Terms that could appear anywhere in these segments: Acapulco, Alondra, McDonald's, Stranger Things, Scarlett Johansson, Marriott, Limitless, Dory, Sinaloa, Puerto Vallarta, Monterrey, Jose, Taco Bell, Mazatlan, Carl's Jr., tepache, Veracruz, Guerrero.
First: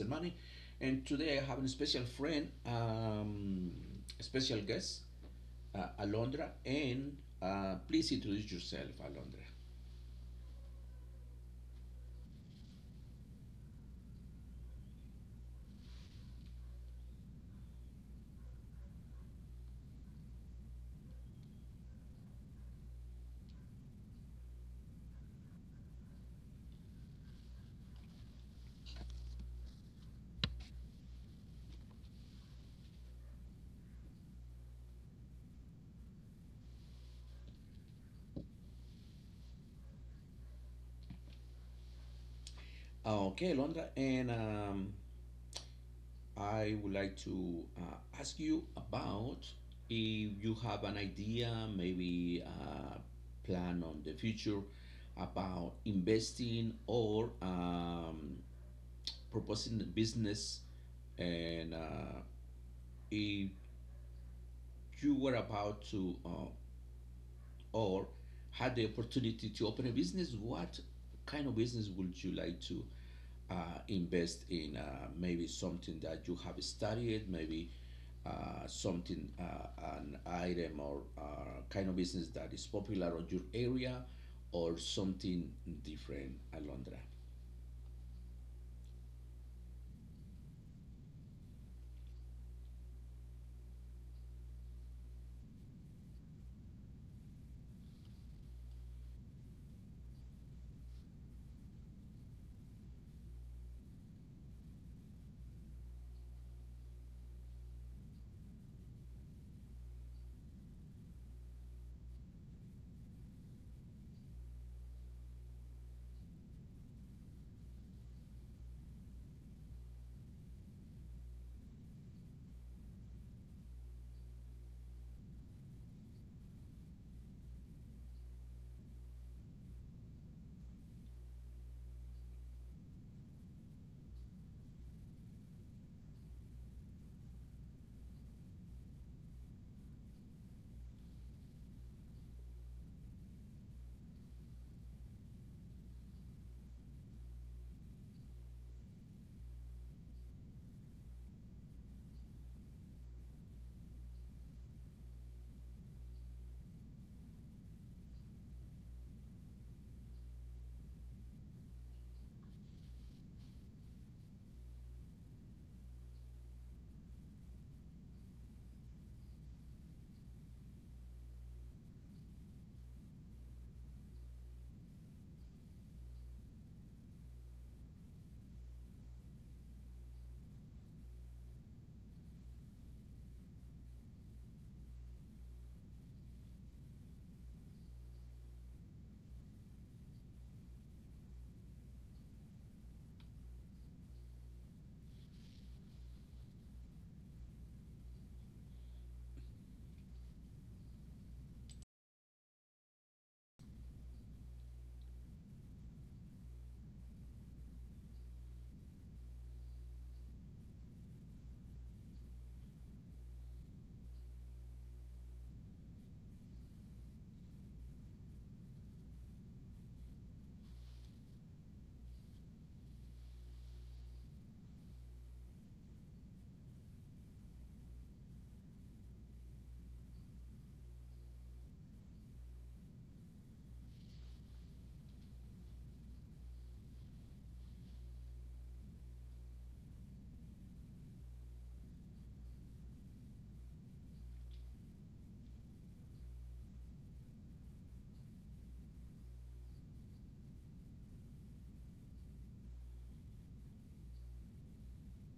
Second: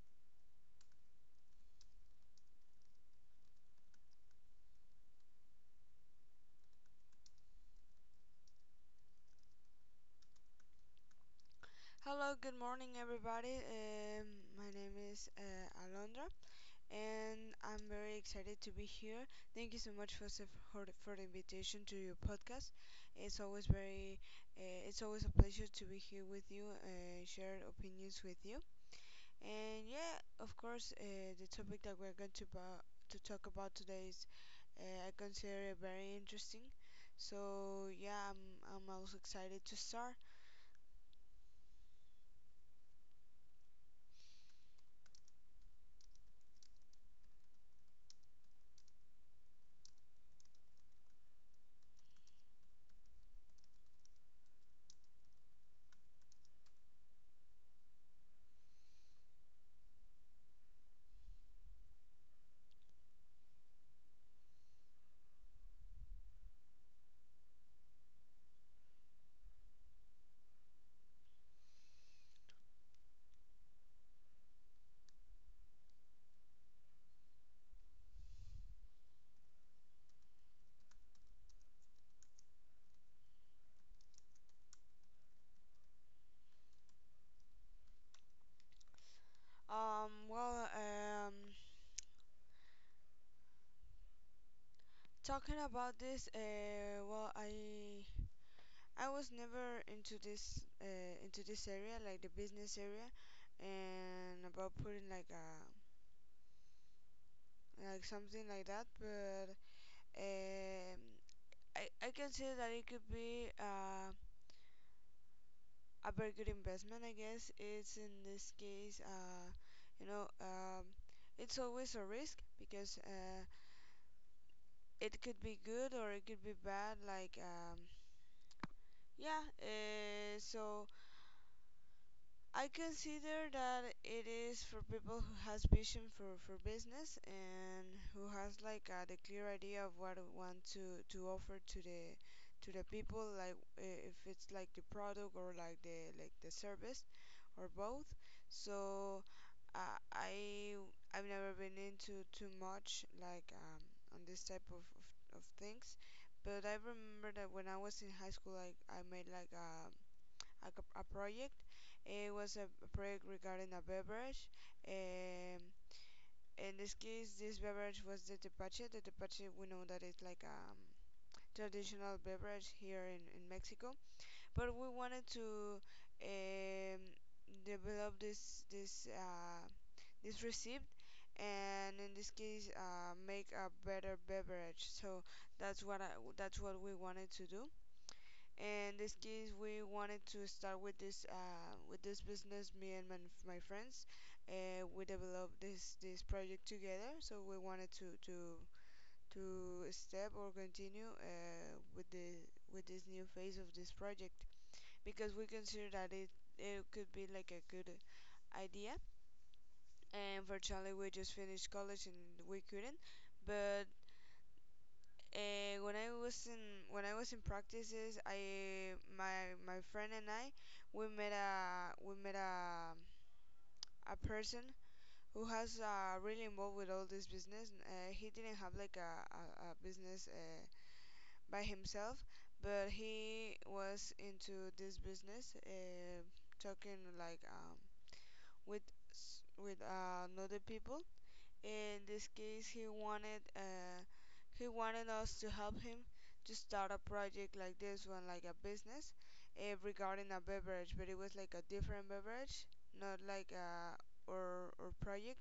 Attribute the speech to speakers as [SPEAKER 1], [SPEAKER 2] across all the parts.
[SPEAKER 1] and money. And today I have a special friend, a special guest, Alondra. And please introduce yourself, Alondra.
[SPEAKER 2] Hello, good morning, everybody. My name is Alondra, and I'm very excited to be here. Thank you so much for for the invitation to your podcast. It's always very, it's always a pleasure to be here with you, share opinions with you, and yeah, of course, the topic that we're going to to talk about today is, I consider it very interesting. So yeah, I'm also excited to start.
[SPEAKER 1] Ah, okay, Londra, and I would like to ask you about if you have an idea, maybe a plan on the future about investing or proposing the business, and if you were about to or had the opportunity to open a business, what kind of business would you like to uh, invest in? Maybe something that you have studied, maybe something, an item or kind of business that is popular on your area, or something different, Alondra.
[SPEAKER 2] Um, well, um, Talking about this, well, I was never into this into this area, like the business area, and about putting like a like something like that. But um, I can say that it could be a very good investment. I guess it's in this case, you know, um, it's always a risk because it could be good or it could be bad. Like yeah, so I consider that it is for people who has vision for, business and who has like the clear idea of what it want to offer to the people, like if it's like the product or like the service or both. So uh, I I've never been into too much on this type of things, but I remember that when I was in high school, like I made like a project. It was a project regarding a beverage. Um, in this case, this beverage was the tepache. The tepache, we know that it's like a traditional beverage here in Mexico, but we wanted to um, develop this recipe, and in this case make a better beverage. So that's what I, that's what we wanted to do. In this case, we wanted to start with this business, me and my friends. We developed this project together, so we wanted to step or continue with the with this new phase of this project, because we consider that it could be like a good idea. And fortunately, we just finished college and we couldn't. But when I was in practices, I my my friend and I, we met a person who has really involved with all this business. He didn't have like a business by himself, but he was into this business, talking like with other people. In this case, he wanted us to help him to start a project like this one, like a business, regarding a beverage. But it was like a different beverage, not like a or project,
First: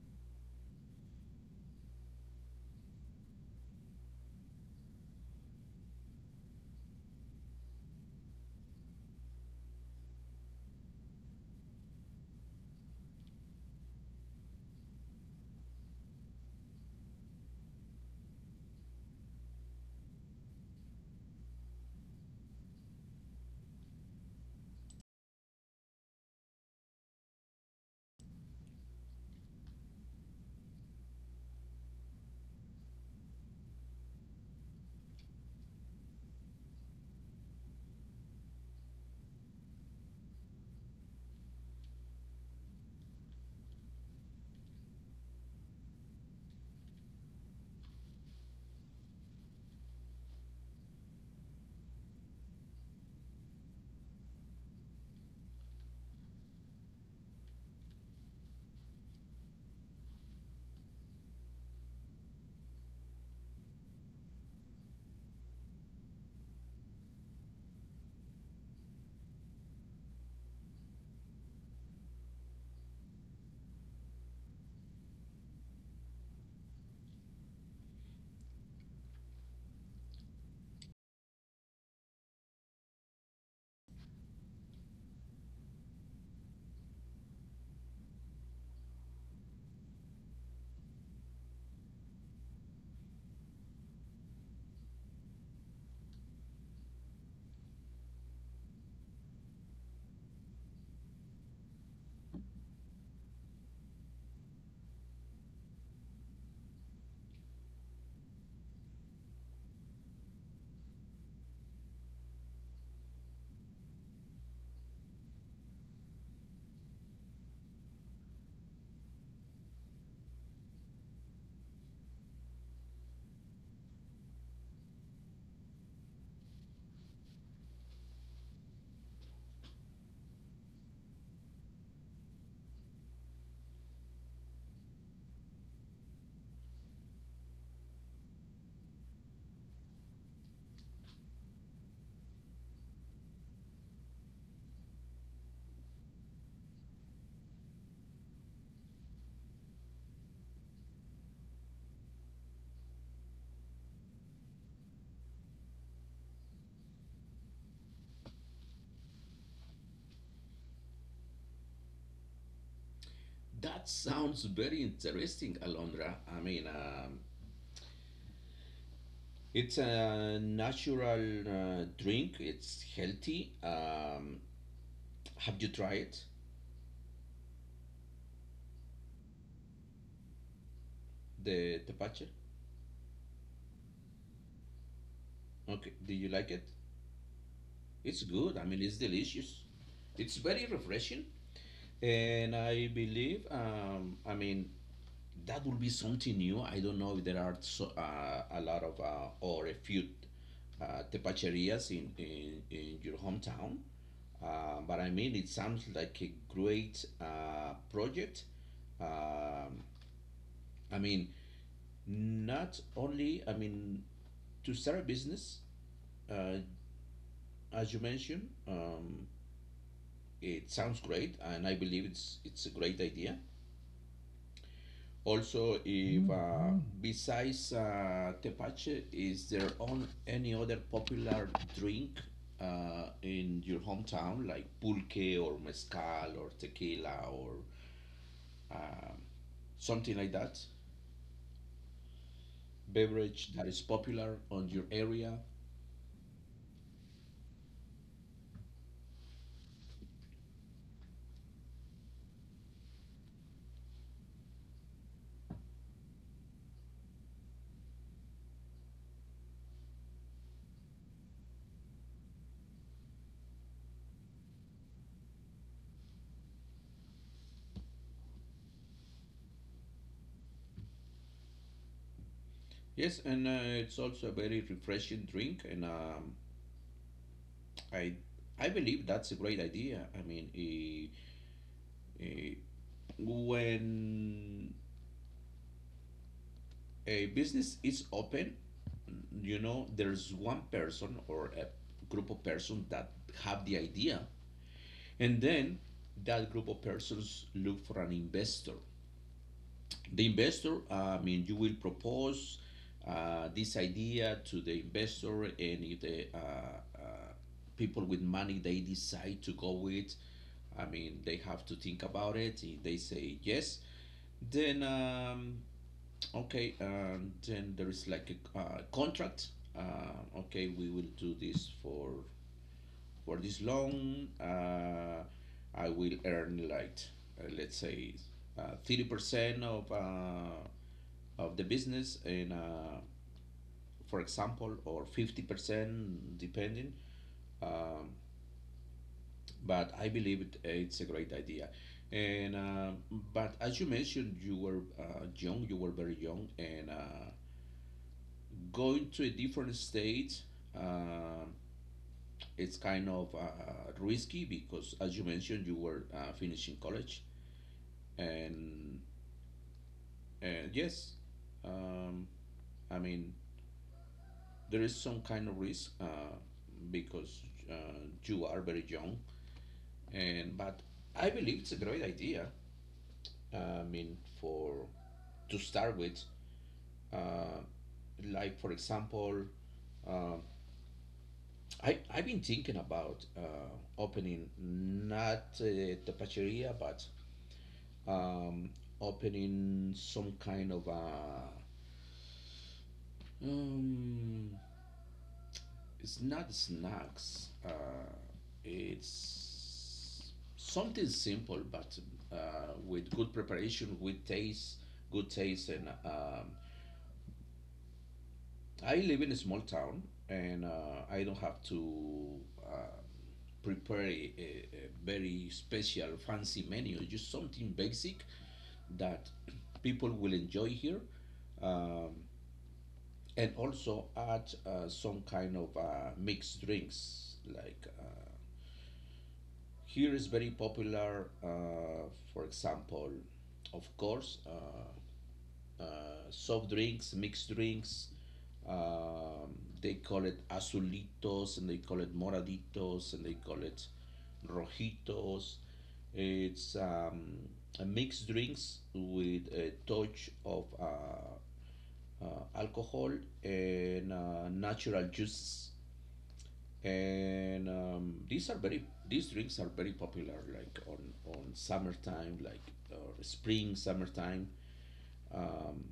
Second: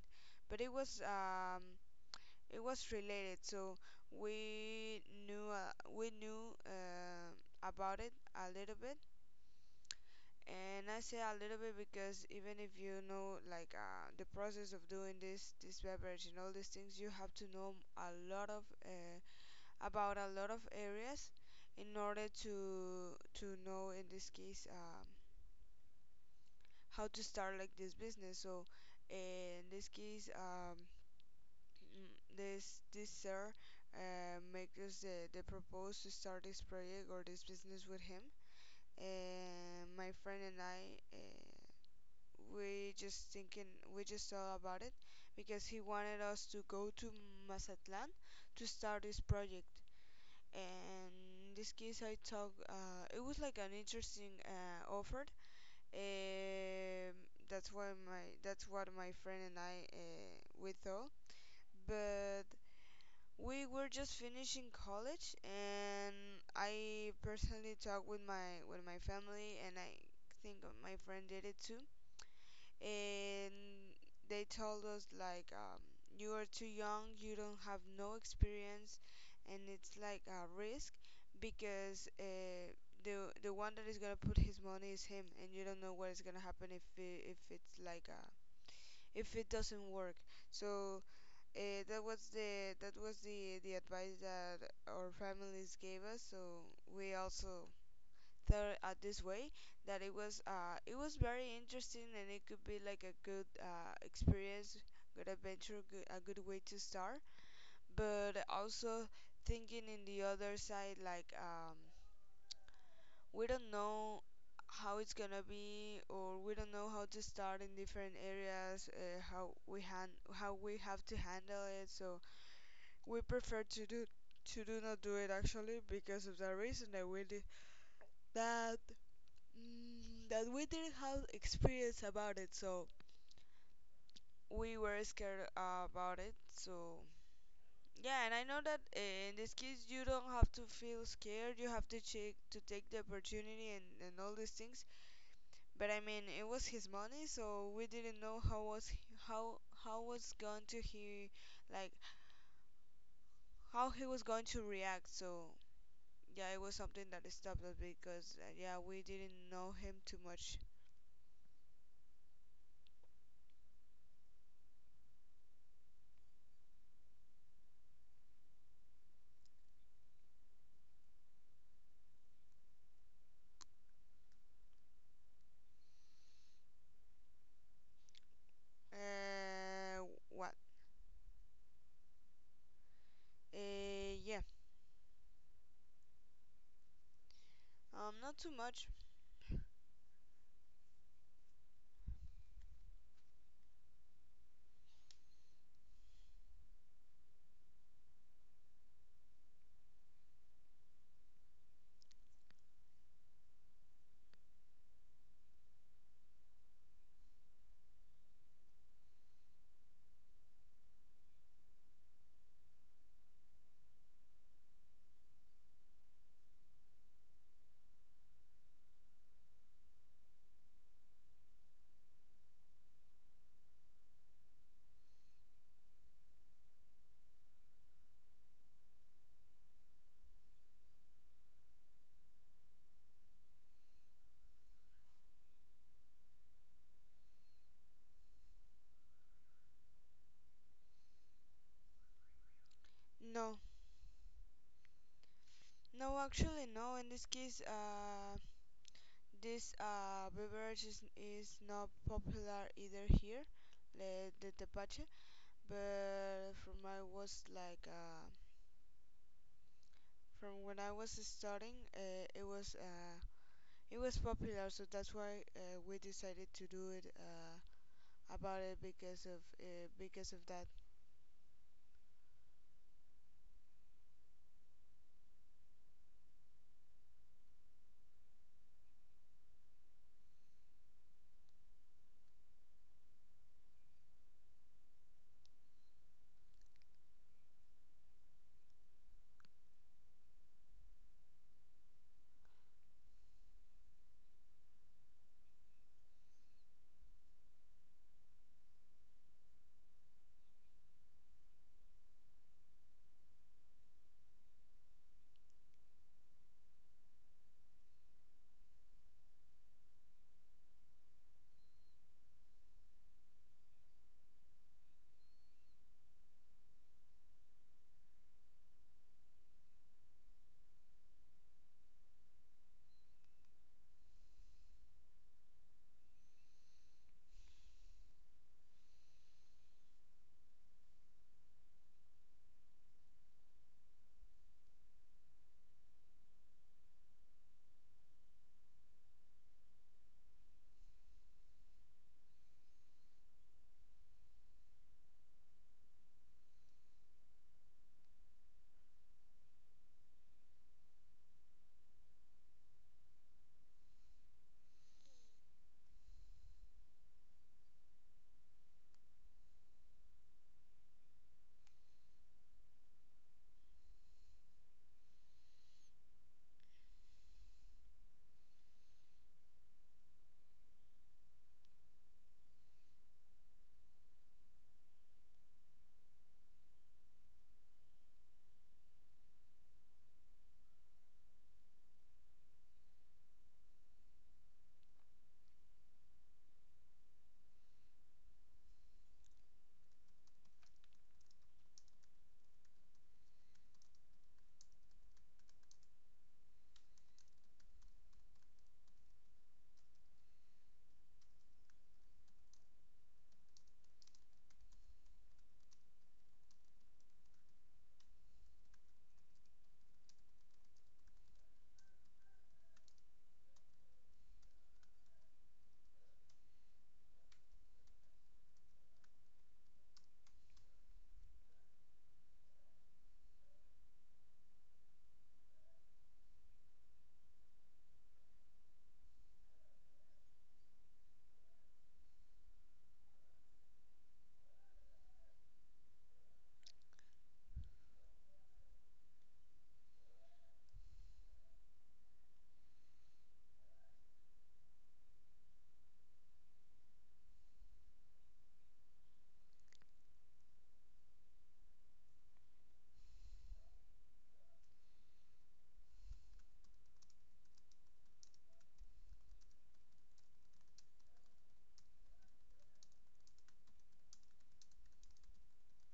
[SPEAKER 2] but it was related. So we knew about it a little bit, and I say a little bit because even if you know like the process of doing this beverage and all these things, you have to know a lot of about a lot of areas in order to know in this case how to start like this business. So uh, in this case, mm, this sir make us the propose to start this project or this business with him. And my friend and I. We just thinking we just thought about it because he wanted us to go to Mazatlan to start this project. And in this case, I talk it was like an interesting offer, um, that's what my friend and I, we thought. But we were just finishing college, and I personally talked with my family, and I think my friend did it too, and they told us like, you are too young, you don't have no experience, and it's like a risk because the one that is gonna put his money is him, and you don't know what is gonna happen if it, if it's like a if it doesn't work. So that was the advice that our families gave us. So we also the this way, that it was very interesting and it could be like a good experience, good adventure, good, a good way to start. But also, thinking in the other side, like we don't know how it's gonna be, or we don't know how to start in different areas, how we have to handle it. So we prefer to do not do it, actually, because of the reason that we did that. That we didn't have experience about it, so we were scared about it. So yeah, and I know that in this case you don't have to feel scared. You have to check to take the opportunity and, all these things. But I mean, it was his money, so we didn't know how was going to he like how he was going to react. So yeah, it was something that stopped us because yeah, we didn't know him too much.
[SPEAKER 1] That sounds very interesting, Alondra. I mean, it's a natural drink. It's healthy. Have you tried it?
[SPEAKER 2] Uh, what?
[SPEAKER 1] The tepache?
[SPEAKER 2] Yeah.
[SPEAKER 1] Okay. Do you like it? It's
[SPEAKER 2] Not too
[SPEAKER 1] good. I mean,
[SPEAKER 2] much.
[SPEAKER 1] it's delicious. It's very refreshing. And I believe, I mean, that will be something new. I don't know if there are so, a lot of or a few tepacherias in your hometown. But I mean, it sounds like a great project. Um, I mean, not only, I mean, to start a business, uh, as you mentioned, it sounds great, and I believe it's a great idea. Also, if besides tepache, is there on any other popular drink in your hometown, like pulque or mezcal or tequila or um something like that? Beverage
[SPEAKER 2] No,
[SPEAKER 1] that is popular on your area?
[SPEAKER 2] no, actually, no. In this case, this beverage is not popular either here, the tepache. But from when I was starting, it was popular, so that's why we decided to do it about it because of that.
[SPEAKER 1] Yes, and it's also a very refreshing drink, and I I believe that's a great idea. I mean, Eh, when a business is open, you know, there's one person or a group of persons that have the idea, and then that group of persons look for an investor. The investor, I mean, you will propose this idea to the investor, and if the people with money they decide to go with, I mean, they have to think about it. If they say yes, then okay, and then there is like a contract. Okay, we will do this for this loan. I will earn like let's say 30% of the business, and for example, or 50% depending. Um, but I believe it's a great idea. And but as you mentioned, you were young. You were very young, and going to a different state uh, it's kind of risky because as you mentioned you were finishing college and and yes um, I mean there is some kind of risk because uh, you are very young and but I believe it's a great idea I mean for to start with uh, like for example uh, I've been thinking about opening not tapacheria, but um, opening some kind of um, it's not snacks. It's something simple, but uh, with good preparation, with taste, good taste, and I live in a small town and I don't have to uh, prepare a very special fancy menu, just something basic that people will enjoy here. Um, and also add some kind of mixed drinks. Like here is very popular, for example, of course, soft drinks, mixed drinks. Um, they call it azulitos and they call it moraditos and they call it rojitos. It's a mixed drinks with a touch of alcohol and natural juices. And these drinks are very popular like on summertime like spring summertime. Um,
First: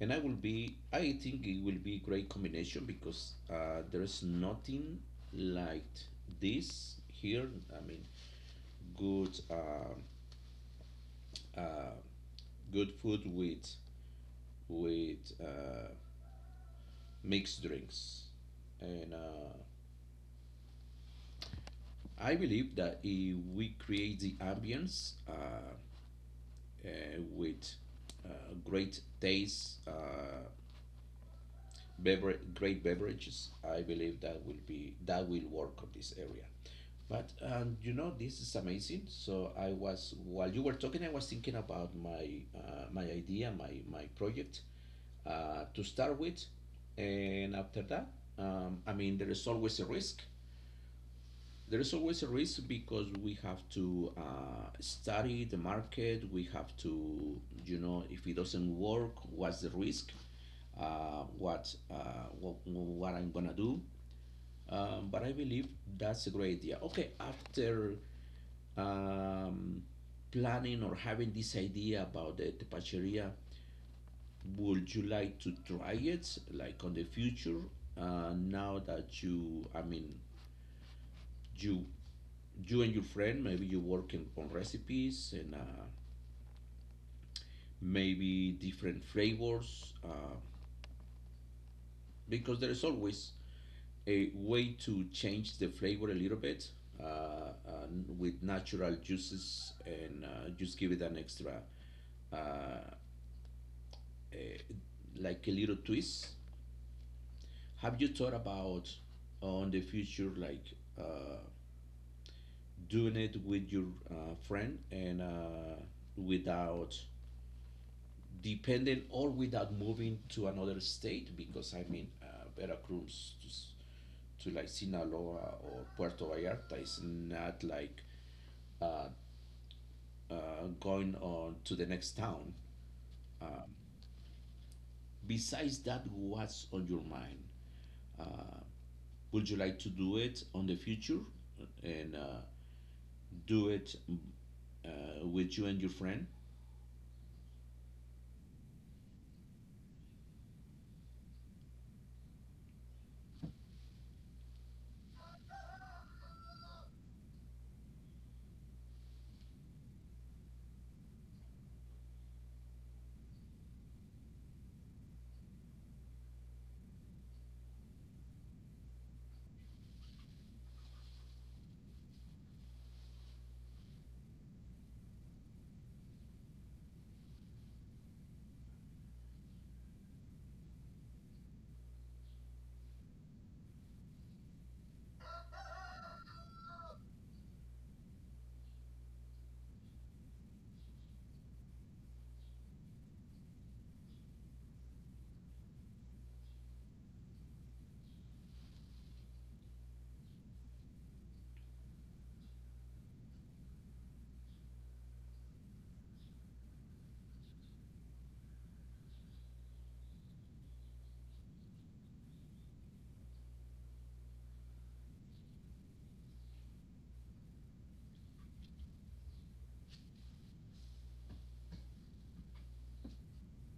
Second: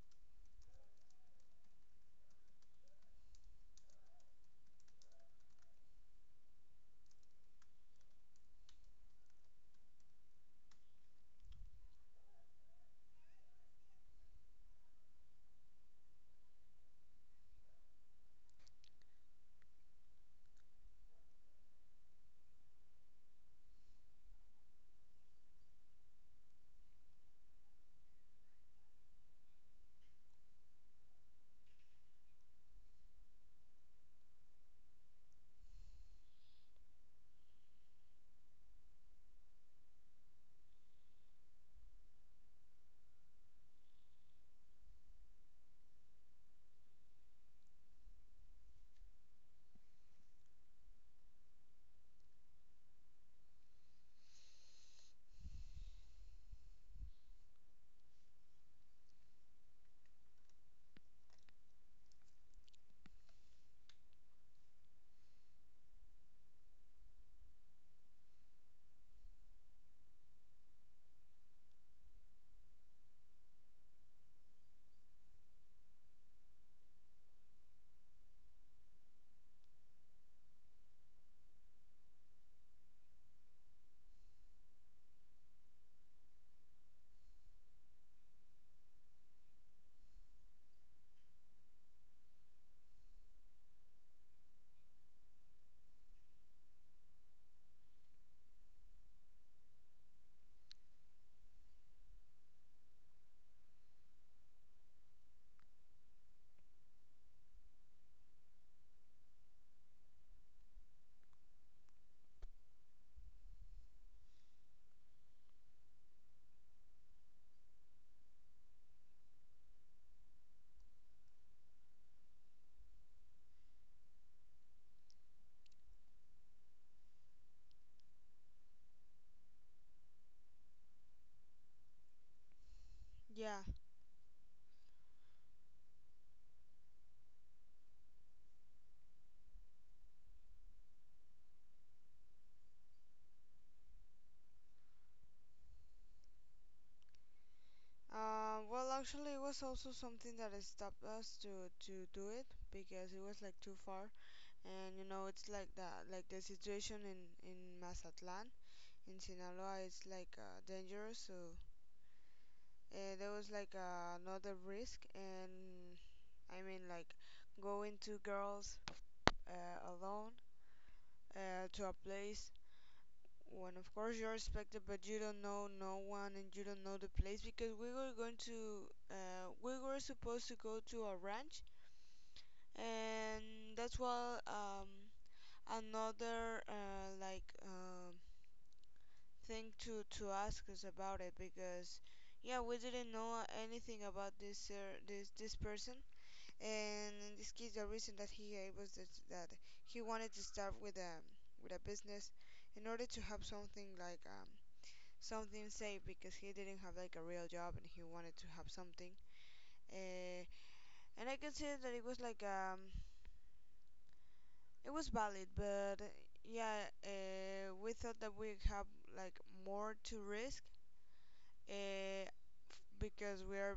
[SPEAKER 1] and I will be. I think it will be great combination because there's nothing like this here. I mean, good, uh, uh, good food with with mixed drinks, and I believe that if we create the ambience uh, with great taste, great beverages, I believe that will work on this area. But you know, this is amazing. So I was while you were talking, I was thinking about my my idea, my project to start with, and after that, I mean, there is always a risk. There is always a risk because we have to study the market. We have to, you know, if it doesn't work, what's the risk? What I'm gonna do? But I believe that's a great idea. Okay, after um, planning or having this idea about the tapacheria, would you like to try it like on the future? Now that you, I mean, you you and your friend, maybe you working on recipes and maybe different flavors, because there is always a way to change the flavor a little bit uh, with natural juices and just give it an extra uh, uh, like a little twist. Have you thought about on the future, like uh, doing it with your friend and without dependent or without moving to another state? Because I mean, Veracruz to like Sinaloa or Puerto Vallarta is not like going on to the next town.
[SPEAKER 2] Yeah.
[SPEAKER 1] Besides that, what's on your mind? Would you like to do it on the future? And do it with you and your friend,
[SPEAKER 2] Well, actually, it was also something that has stopped us to do it because it was like too far, and you know, it's like that, like the situation in Mazatlan in Sinaloa is like dangerous. So there was like another risk, and I mean, like, going two girls alone to a place when of course you're expected, but you don't know no one and you don't know the place, because we were supposed to go to a ranch. And that's, well, another thing to ask us about it, because yeah, we didn't know anything about this person. And in this case, the reason that he gave us is that he wanted to start with a business in order to have something like something safe, because he didn't have like a real job and he wanted to have something. uh, and I can say that it was like, it was valid, but yeah, we thought that we have like more to risk uh, because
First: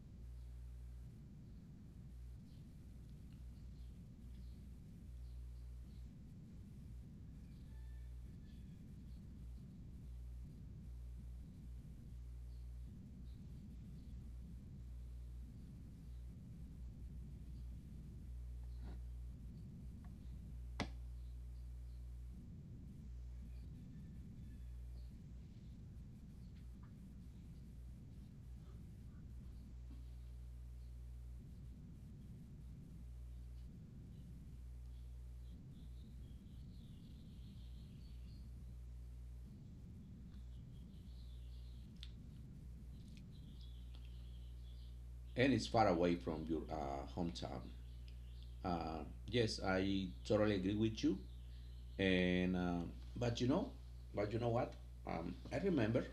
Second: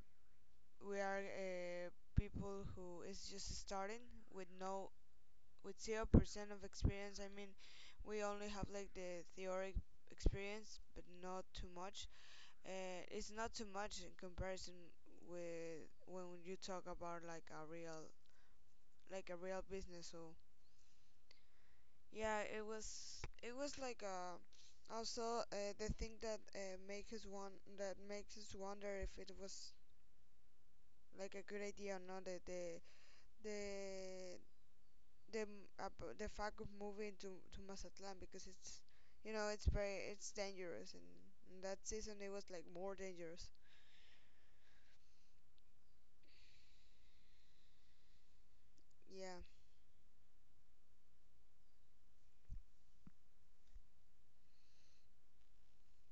[SPEAKER 2] we are people who is just starting with no with 0% of experience. I mean, we only have like the theoretic experience, but not too much. It's not too much in comparison with when you talk about like a real business. So yeah, it was, also, the thing that makes us wonder if it was like a good idea or not, the the fact of moving to Mazatlan, because it's, you know it's very it's dangerous, and that season it was like more dangerous.
[SPEAKER 1] and it's far away from your hometown.
[SPEAKER 2] Yeah.
[SPEAKER 1] Yes, I totally agree with you. And but you know, but you know what? I remember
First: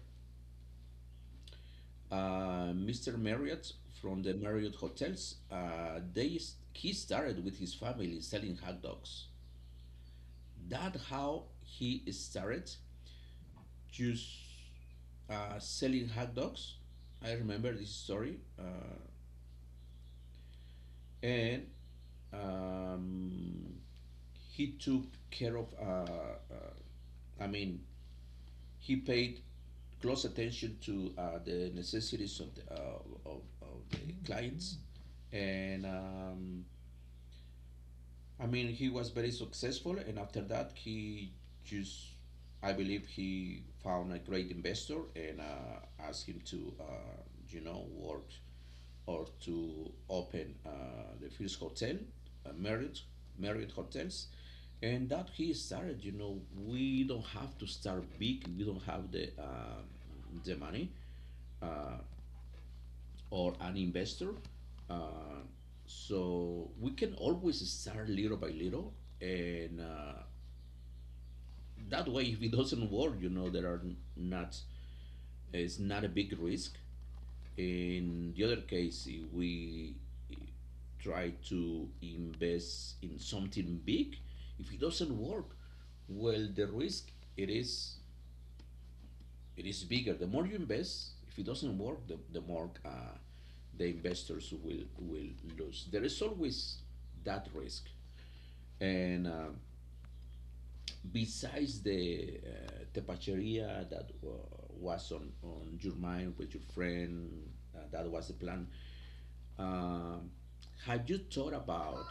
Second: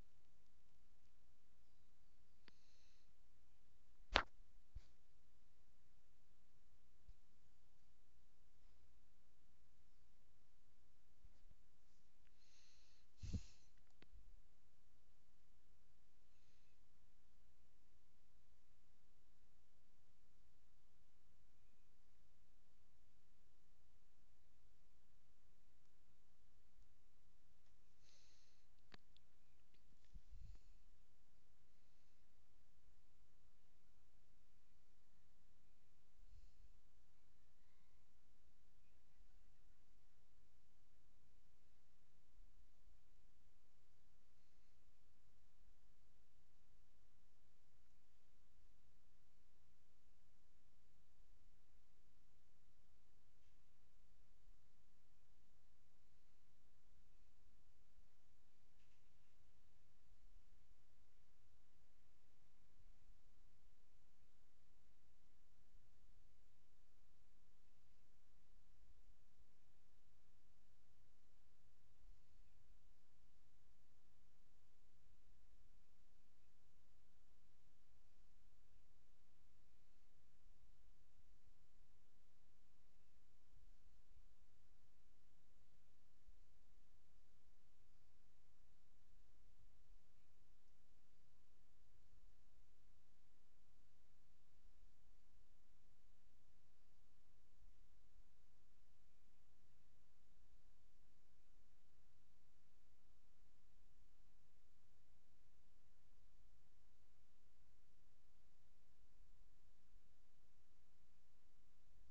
[SPEAKER 1] Mr. Marriott from the Marriott hotels. He started with his family selling hot dogs. That how he started just selling hot dogs. I remember this story, and Um, he took care of, uh, I mean, he paid close attention to the necessities of of the mm-hmm. clients. And I mean, he was very successful. And after that, he just, I believe, he found a great investor and asked him to, you know, work or to open the first hotel, uh, Marriott, Marriott Hotels. And that he started, you know, we don't have to start big. We don't have the money uh, or an investor. Uh, so we can always start little by little. And that way, if it doesn't work, you know, there are not, it's not a big risk. In the other case, if we try to invest in something big, if it doesn't work, well, the risk it is it is bigger. The more you invest, if it doesn't work, the more the investors will lose. There is always that risk, and besides the tepacheria that was on your mind with your friend, that was the plan. Um, have you thought about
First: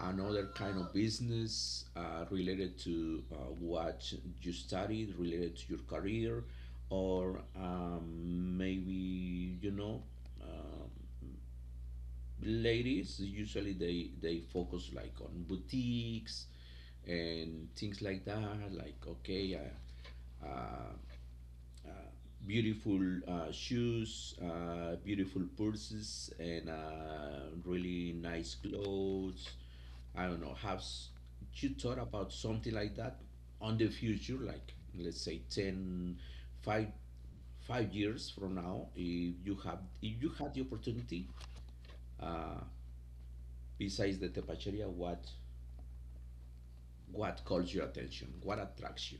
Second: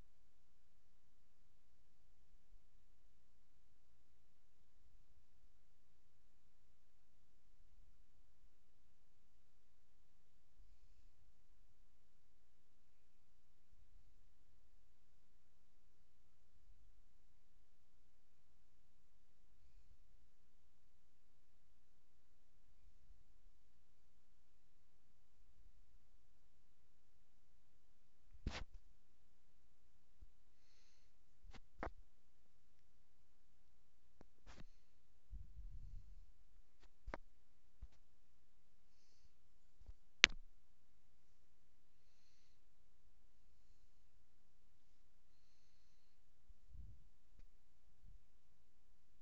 [SPEAKER 1] another kind of business related to what you studied, related to your career, or maybe you know, um, ladies usually they focus like on boutiques and things like that. Like okay, beautiful shoes, beautiful purses, and really nice clothes. I don't know. You thought about something like that on the future? Like let's say 10, 5, five years from now, if you have if you had the opportunity, uh, besides the tepacheria, what calls your attention? What attracts you?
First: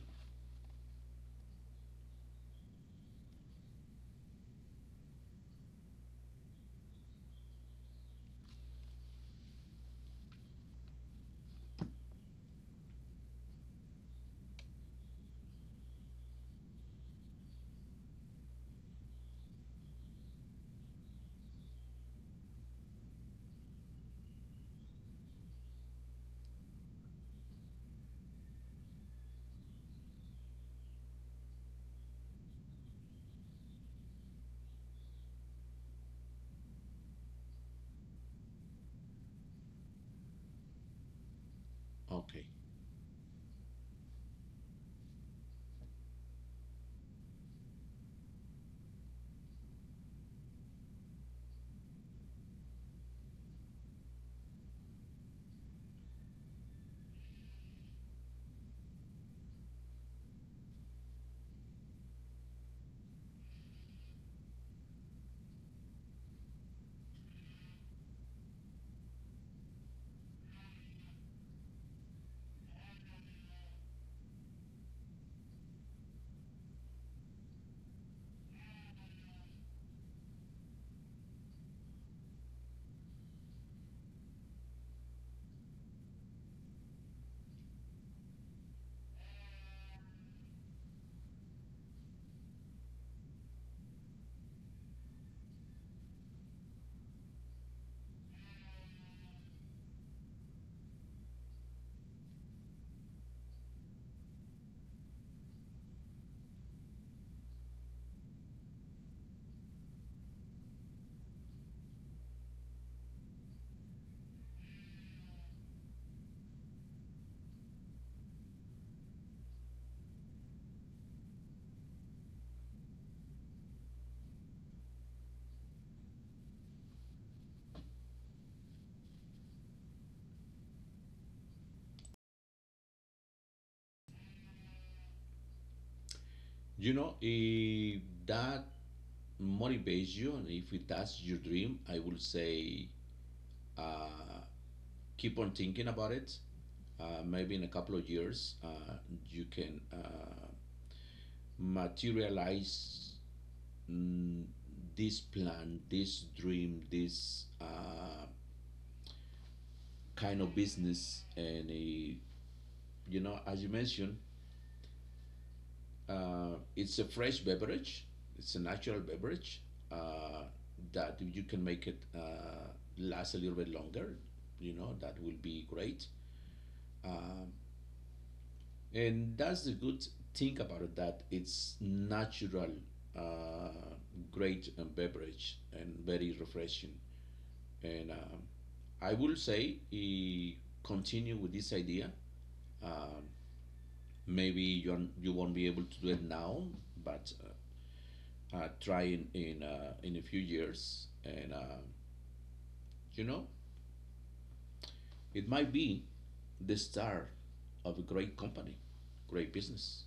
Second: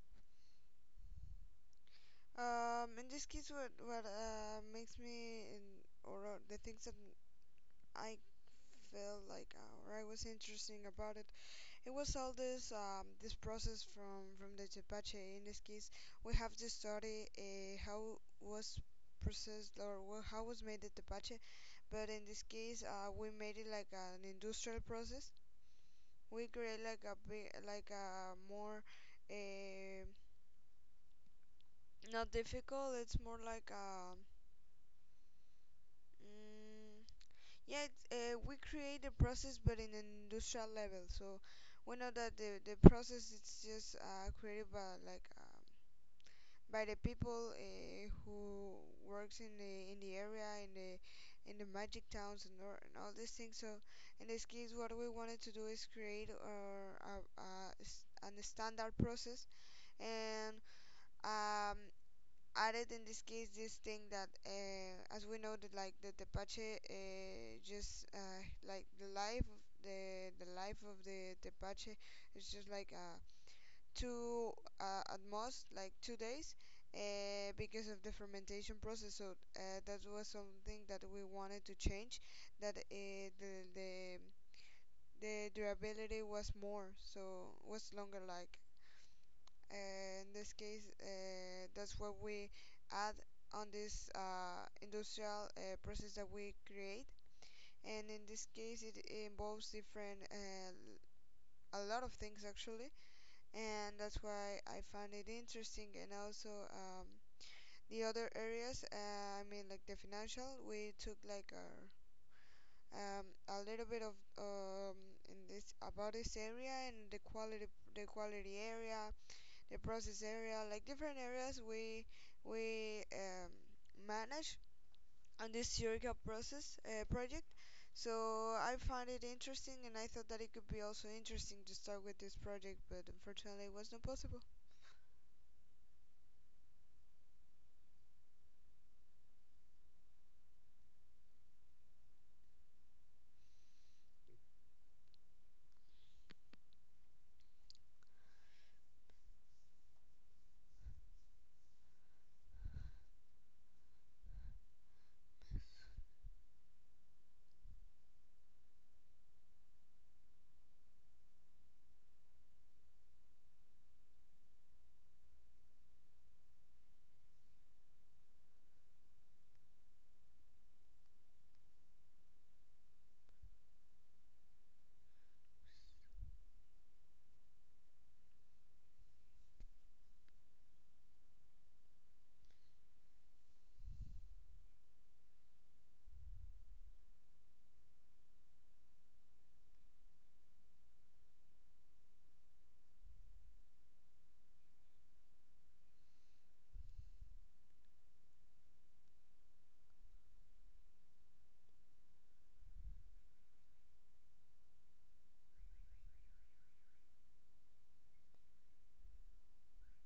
[SPEAKER 2] In this case, what makes me in, or the things that I felt like or I was interesting about it, it was all this process from the tepache. In this case, we have to study how was processed or how was made the tepache, but in this case, we made it like an industrial process. We create like a big, like a more uh, not difficult. It's more like a mm, yeah. We create the process, but in an industrial level. So we know that
[SPEAKER 1] Okay.
[SPEAKER 2] the process it's just created by, like, by the people who works in the area in the magic towns and, or, and all these things. So in this case, what we wanted to do is create an standard process and um, added in this case this thing that, as we know that, like the tepache, just like the life of the tepache is just like a two, at most like 2 days because of the fermentation process. So that was something that we wanted to change, that the durability was more, so was longer. Like, uh, in this case, that's what we add on this industrial process that we create. And in this case, it involves different a lot of things, actually, and that's why I find it interesting. And also the other areas, I mean, like the financial, we took like our a little bit of um, in this about this area and the quality area, the process area, like different areas we manage on this Eureka process project. So I found it interesting, and I thought that it could be also interesting to start with this project, but unfortunately, it was not possible.
[SPEAKER 1] You know, if that motivates you and if it, that's your dream, I will say keep on thinking about it. Maybe in a couple of years you can materialize mm, this plan, this dream, this kind of business. You know, as you mentioned, it's a fresh beverage, it's a natural beverage, uh, that if you can make it last a little bit longer, you know that will be great. Um, and that's the good thing about it, that it's natural, uh, great beverage and very refreshing. And I will say, continue with this idea. Um, Maybe you you won't be able to do it now, but try in a few years, and you know, it might be the star of a great company, great business.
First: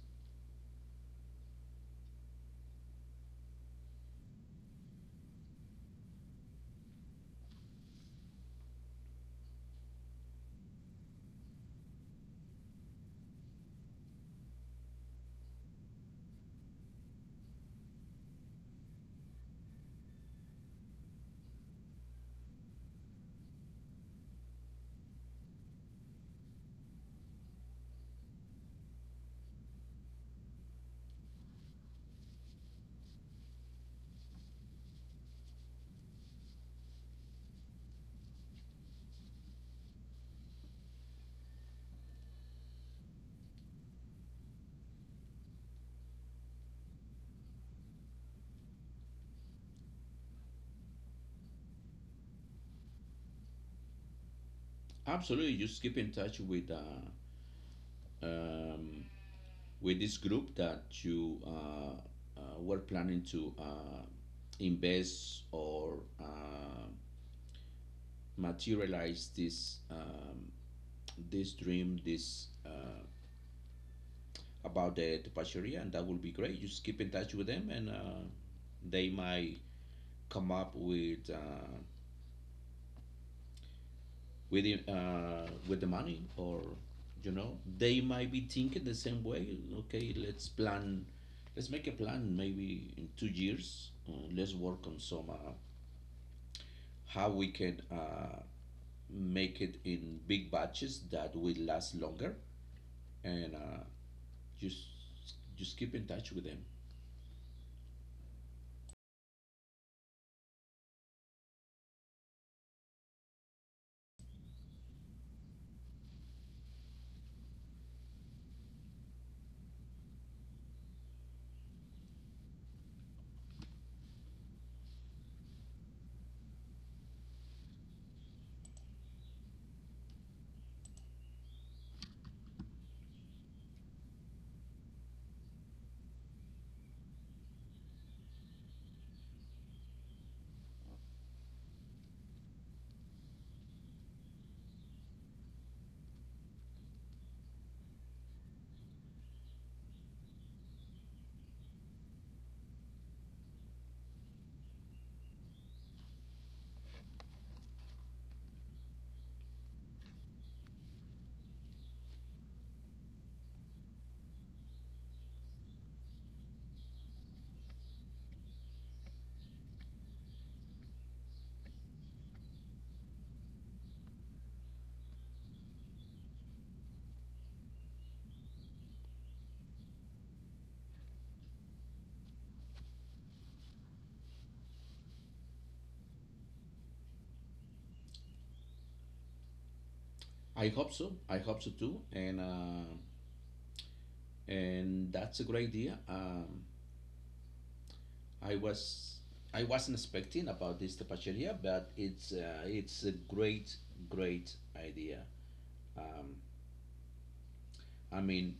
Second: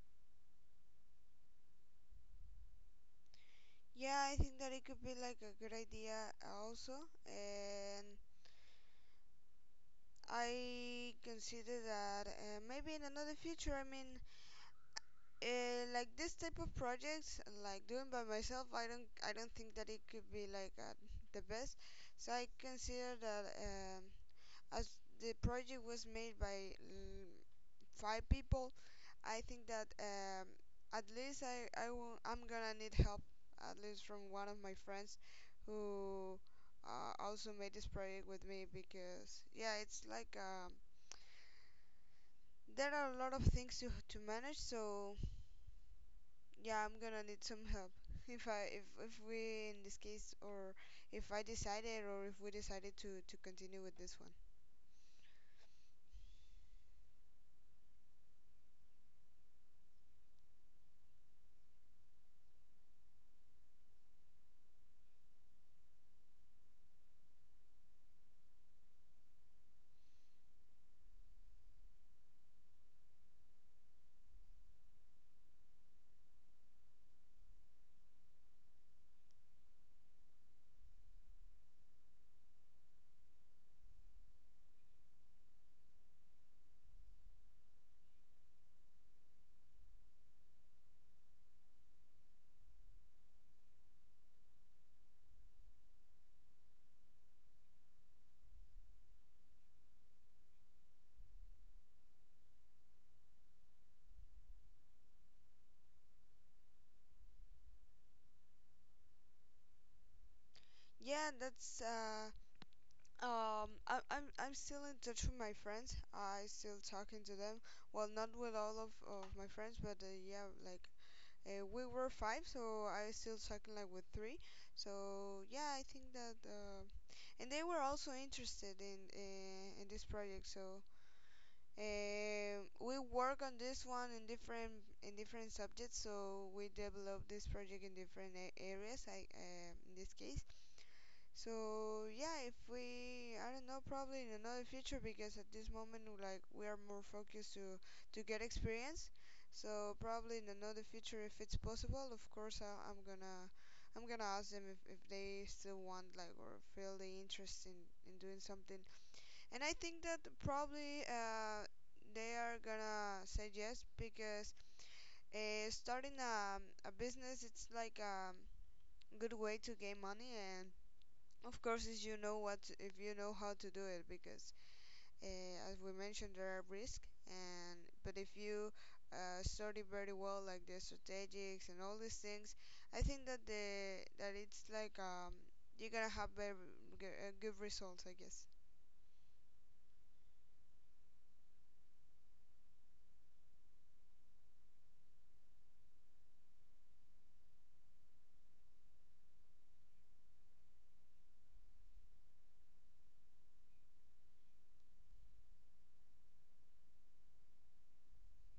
[SPEAKER 2] Yeah, I think that it could be like a good idea also, and I consider that maybe in another future. I mean, like this type of projects, like doing by myself, I don't think that it could be like the best. So I consider that as the project was made by five people, I think that at least I'm gonna need help, at least from one of my friends who also made this project with me because, yeah, it's like there are a lot of things to manage, so yeah, I'm gonna need some help. If I if we in this case or if I decided or if we decided to continue with this one.
[SPEAKER 1] Absolutely, just keep in touch um, with this group that you were planning to invest or materialize this this dream, this about the tapacheria, and that will be great. Just keep in touch with them, and they might come up with the money. Or you know, they might be thinking the same way. Okay, let's plan, let's make a plan maybe in 2 years. Let's work on some how we can make it in big batches that will last longer, and just just keep in touch with them.
[SPEAKER 2] Yeah, that's I, I'm still in touch with my friends. I still talking to them. Well, not with all of my friends, but yeah, like we were five, so I still talking like with three. So yeah, I think that, and they were also interested in this project. So we work on this one in different subjects. So we develop this project in different areas. I In this case, so yeah, if we, I don't know, probably in another future because at this moment, like, we are more focused to get experience. So probably in another future, if it's possible, of course, I'm gonna ask them if they still want like or feel the interest in doing something. And I think that probably they are gonna say yes because starting a business, it's like a good way to gain money. And of course, if you know what, if you know how to do it because, as we mentioned, there are risks, and but if you study very well, like the strategics and all these things, I think that the, that it's like you're gonna have very good results, I guess.
[SPEAKER 1] I hope so, I hope so too. And and that's a great idea. I was, I wasn't expecting about this tapacheria, but it's it's a great, great idea. Um, I mean,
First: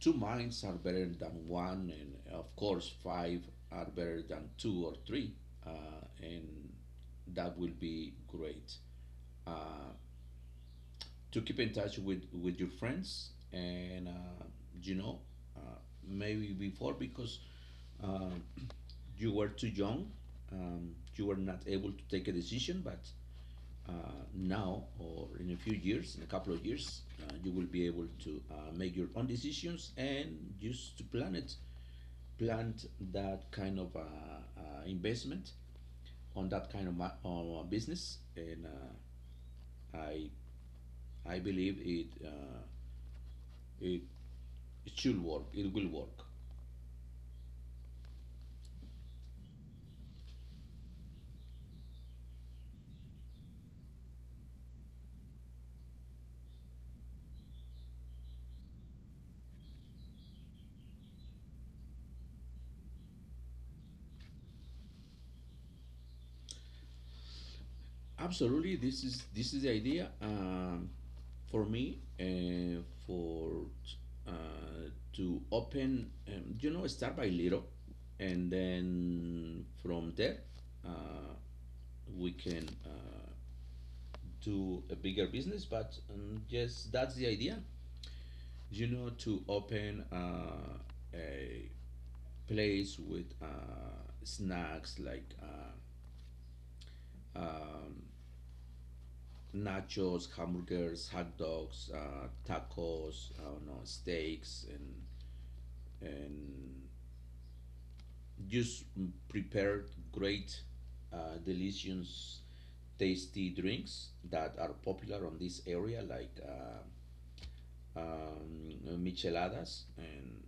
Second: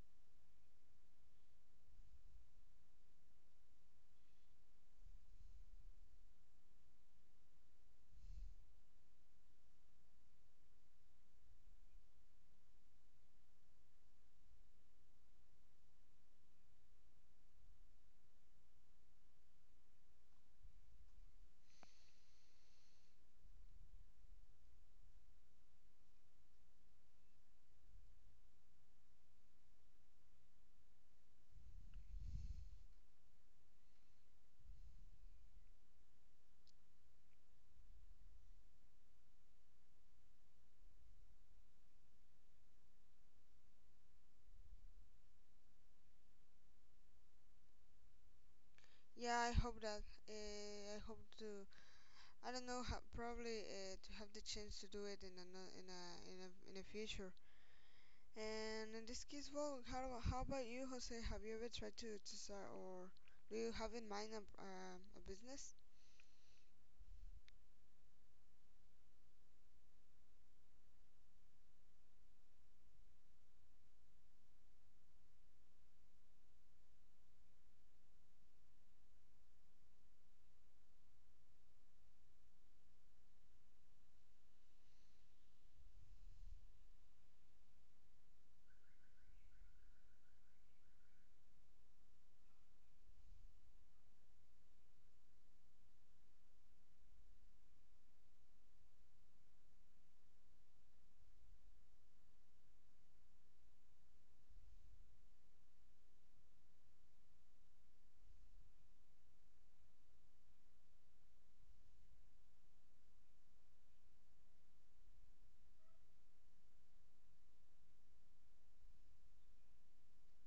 [SPEAKER 1] two minds are better than one, and of course, five are better than two or three, and that will be great. Uh, to keep in touch with your friends, and you know, uh, maybe before, because uh, you were too young, you were not able to take a decision. But uh, now, or in a few years, in a couple of years, you will be able to make your own decisions and just to plan it, plant that kind of investment on that kind of business. And I I believe it, it it should work. It will work.
[SPEAKER 2] Yeah, I hope that. I hope to. I don't know. Probably to have the chance to do it in a no- in a in a in a future. And in this case, well, how about you, Jose? Have you ever tried to start, or do you have in mind a business?
[SPEAKER 1] Absolutely, this is the idea. For me, for to open, you know, start by little, and then from there, uh, we can do a bigger business. But yes, that's the idea. You know, to open a place with snacks like um, nachos, hamburgers, hot dogs, tacos, I don't know, steaks, and just prepared great, delicious, tasty drinks that are popular on this area, like um, micheladas. And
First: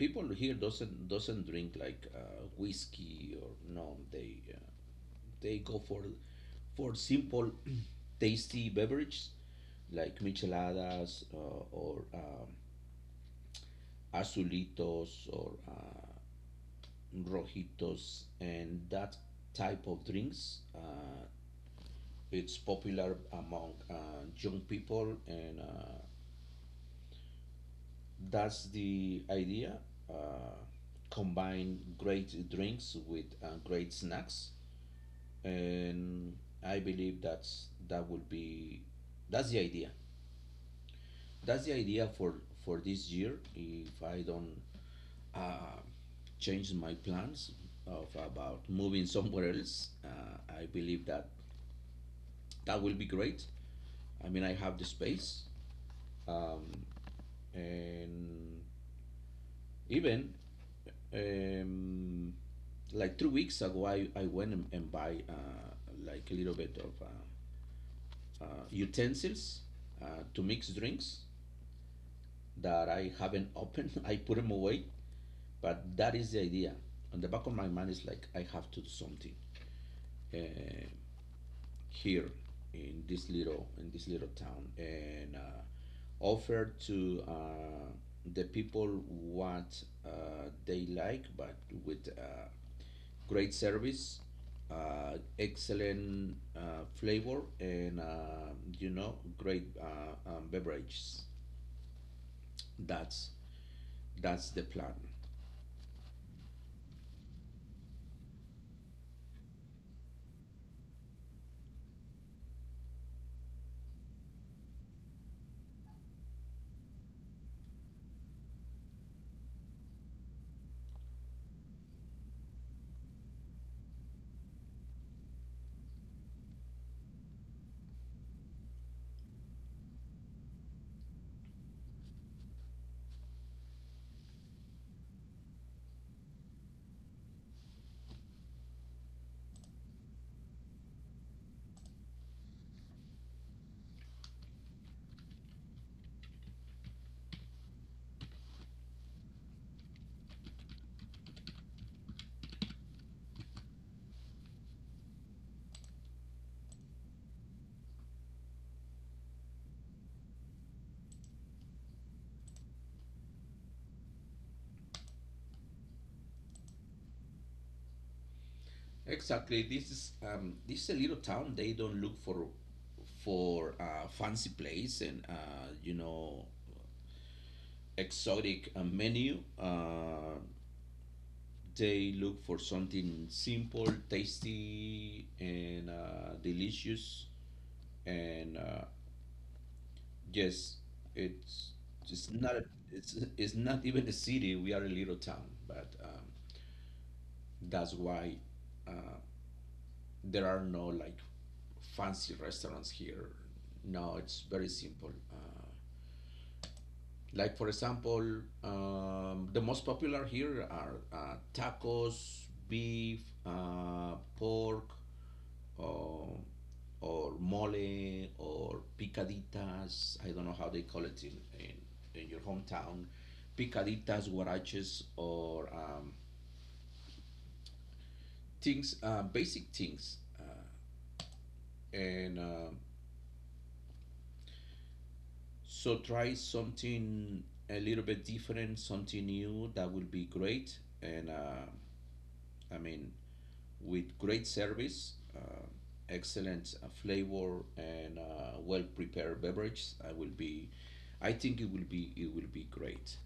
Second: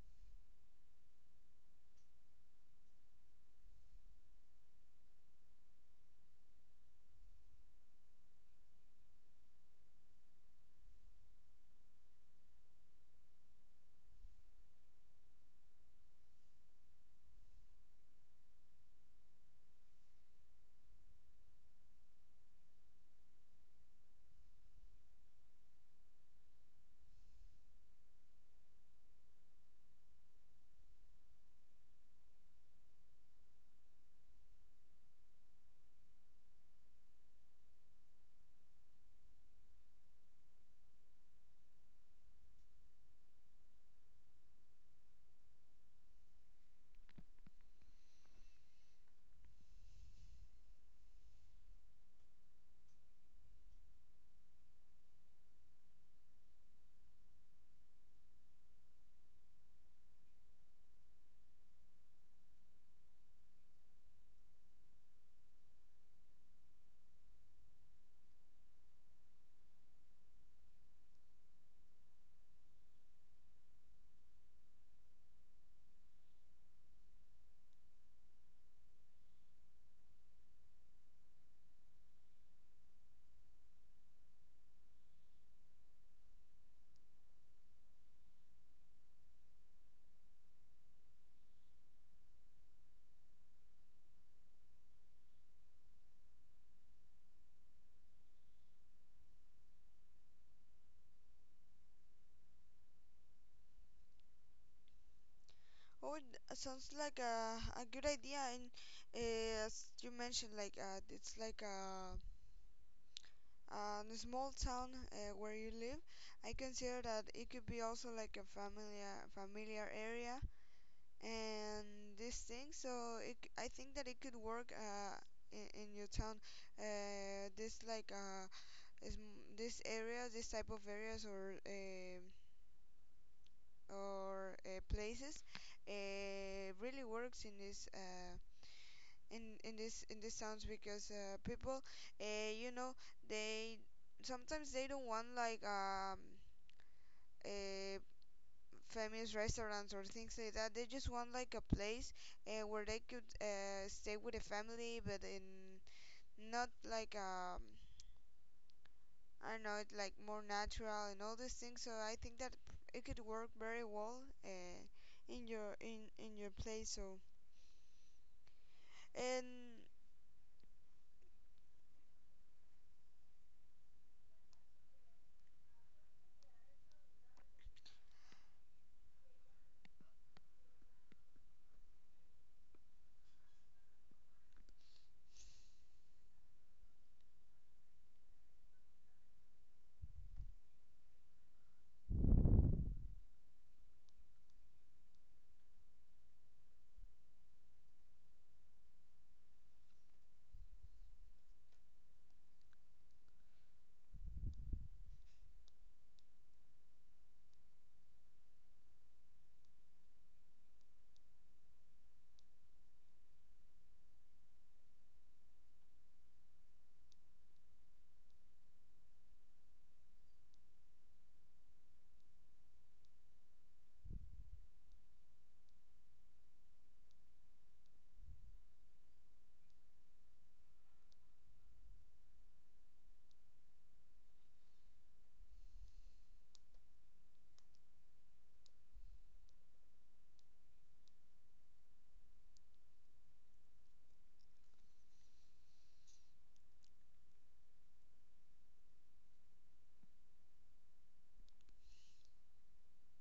[SPEAKER 1] people here doesn't drink like whiskey or no, they. They go for simple, tasty beverages like micheladas or azulitos or rojitos, and that type of drinks. It's popular among young people, and that's the idea. Uh, Combine great drinks with great snacks, and I believe that's that will be that's the idea. That's the idea for this year. If I don't uh, change my plans of about moving somewhere else, I believe that that will be great. I mean, I have the space, um, and even um, like 2 weeks ago, I went and buy like a little bit of utensils uh, to mix drinks that I haven't opened. I put them away. But that is the idea. On the back of my mind is like I have to do something uh, here in this little town, and offer to the people what they like, but with great service, excellent flavor, and you know, great beverages. That's that's the plan.
[SPEAKER 2] Oh, it sounds like a good idea. And as you mentioned, like it's like a small town where you live. I consider that it could be also like a familiar area and this thing. So I think that it could work in your town. This, like a, this area, this type of areas, or places, really works in this, in this sounds because people, uh, you know, they sometimes they don't want like a famous restaurants or things like that. They just want like a place where they could stay with a family, but in not like I don't know, it's like more natural and all these things. So I think that it could work very well in your in your place. So and
[SPEAKER 1] Exactly. This is this is a little town. They don't look for fancy place and you know, exotic menu. They look for something simple, tasty, and delicious. And yes, it's it's not a, it's not even a city. We are a little town, but that's why. uh, there are no like fancy restaurants here. No, it's very simple. Like for example, the most popular here are tacos, beef, pork, or, or mole, or picaditas. I don't know how they call it in your hometown. Picaditas, huaraches, or things, basic things. And So try something a little bit different, something new. That will be great. And I mean, with great service, excellent flavor, and well prepared beverages, I will be. I think it will be great.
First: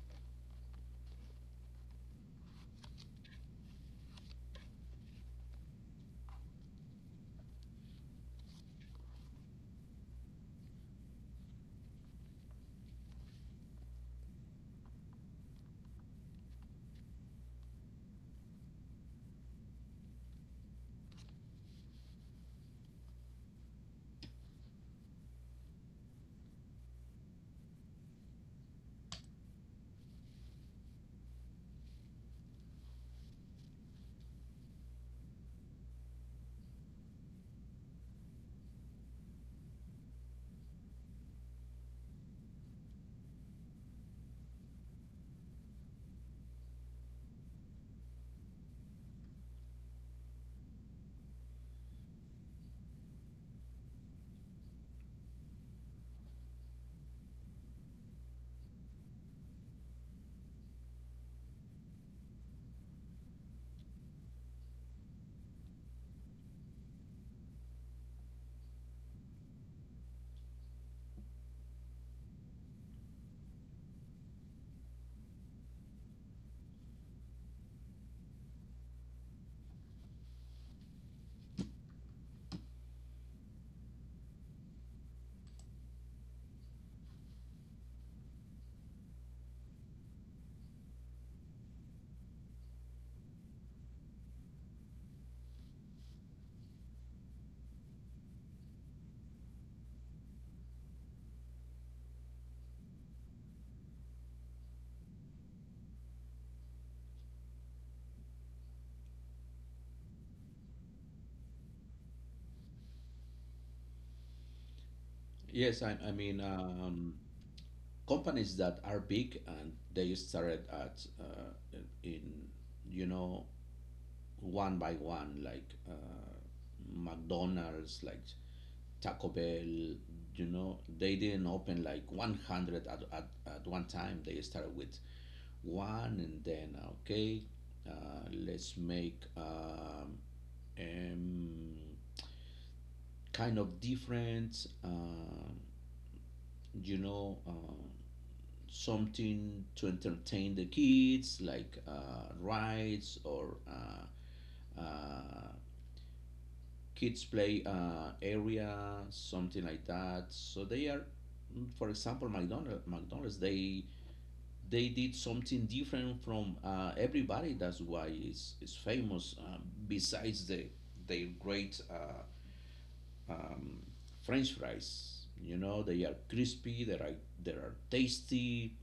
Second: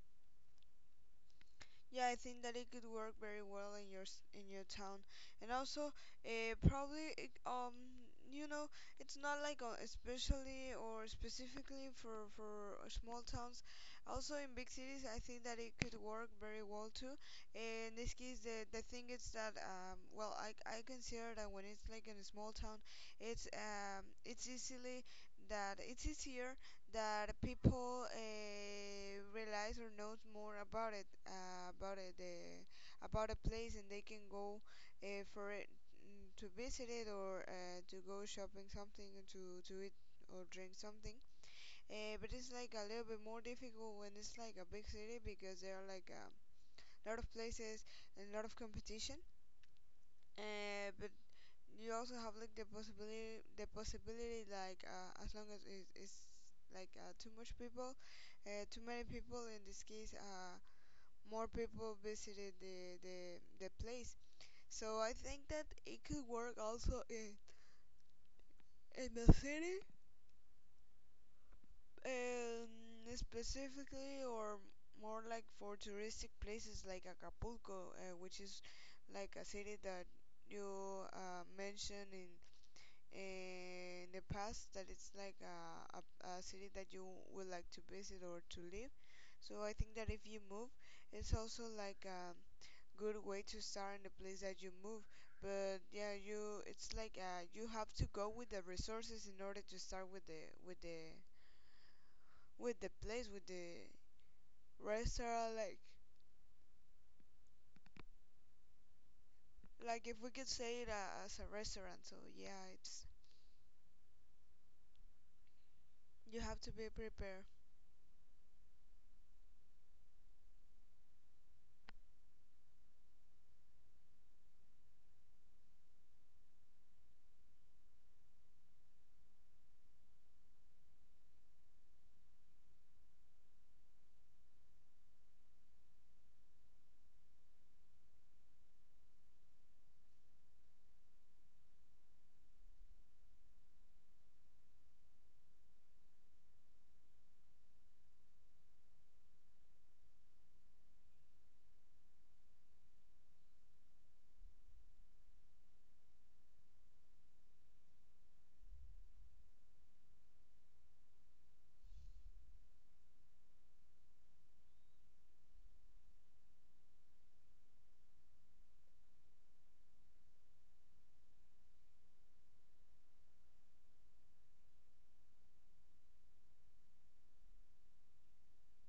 [SPEAKER 2] yeah, I think that it could work very well in your in your town, and also, probably it, it's not like especially or specifically for small towns. Also in big cities, I think that it could work very well too. In this case, the thing is that well, I consider that when it's like in a small town, it's easily that it's easier that people realize or knows more about a place, and they can go uh, for it, to visit it or to go shopping something or to eat or drink something, but it's like a little bit more difficult when it's like a big city because there are like a lot of places and a lot of competition, but you also have like the possibility, the possibility, like, as long as it is like, too much people, too many people in this case, more people visited the place. So I think that it could work also in the city, um, specifically or more like for touristic places like Acapulco, which is like a city that you mentioned in the past, that it's like a city that you would like to visit or to live. So I think that if you move, it's also like a good way to start in the place that you move. But yeah, you it's like, you have to go with the resources in order to start with the with the place with the restaurant, like if we could say it as a restaurant. So yeah, it's
[SPEAKER 1] Yes, I
[SPEAKER 2] you
[SPEAKER 1] mean
[SPEAKER 2] have to be prepared.
[SPEAKER 1] companies that are big, and they started at in you know, one by one, like McDonald's, like Taco Bell, you know, they didn't open like 100 at one time. They started with one, and then, okay, let's make um, kind of different, you know, um something to entertain the kids, like rides or uh, kids play area, something like that. So they are, mm, for example, McDonald's. McDonald's they did something different from everybody. That's why it's famous. Besides their great um, French fries, you know, they are crispy. They are tasty.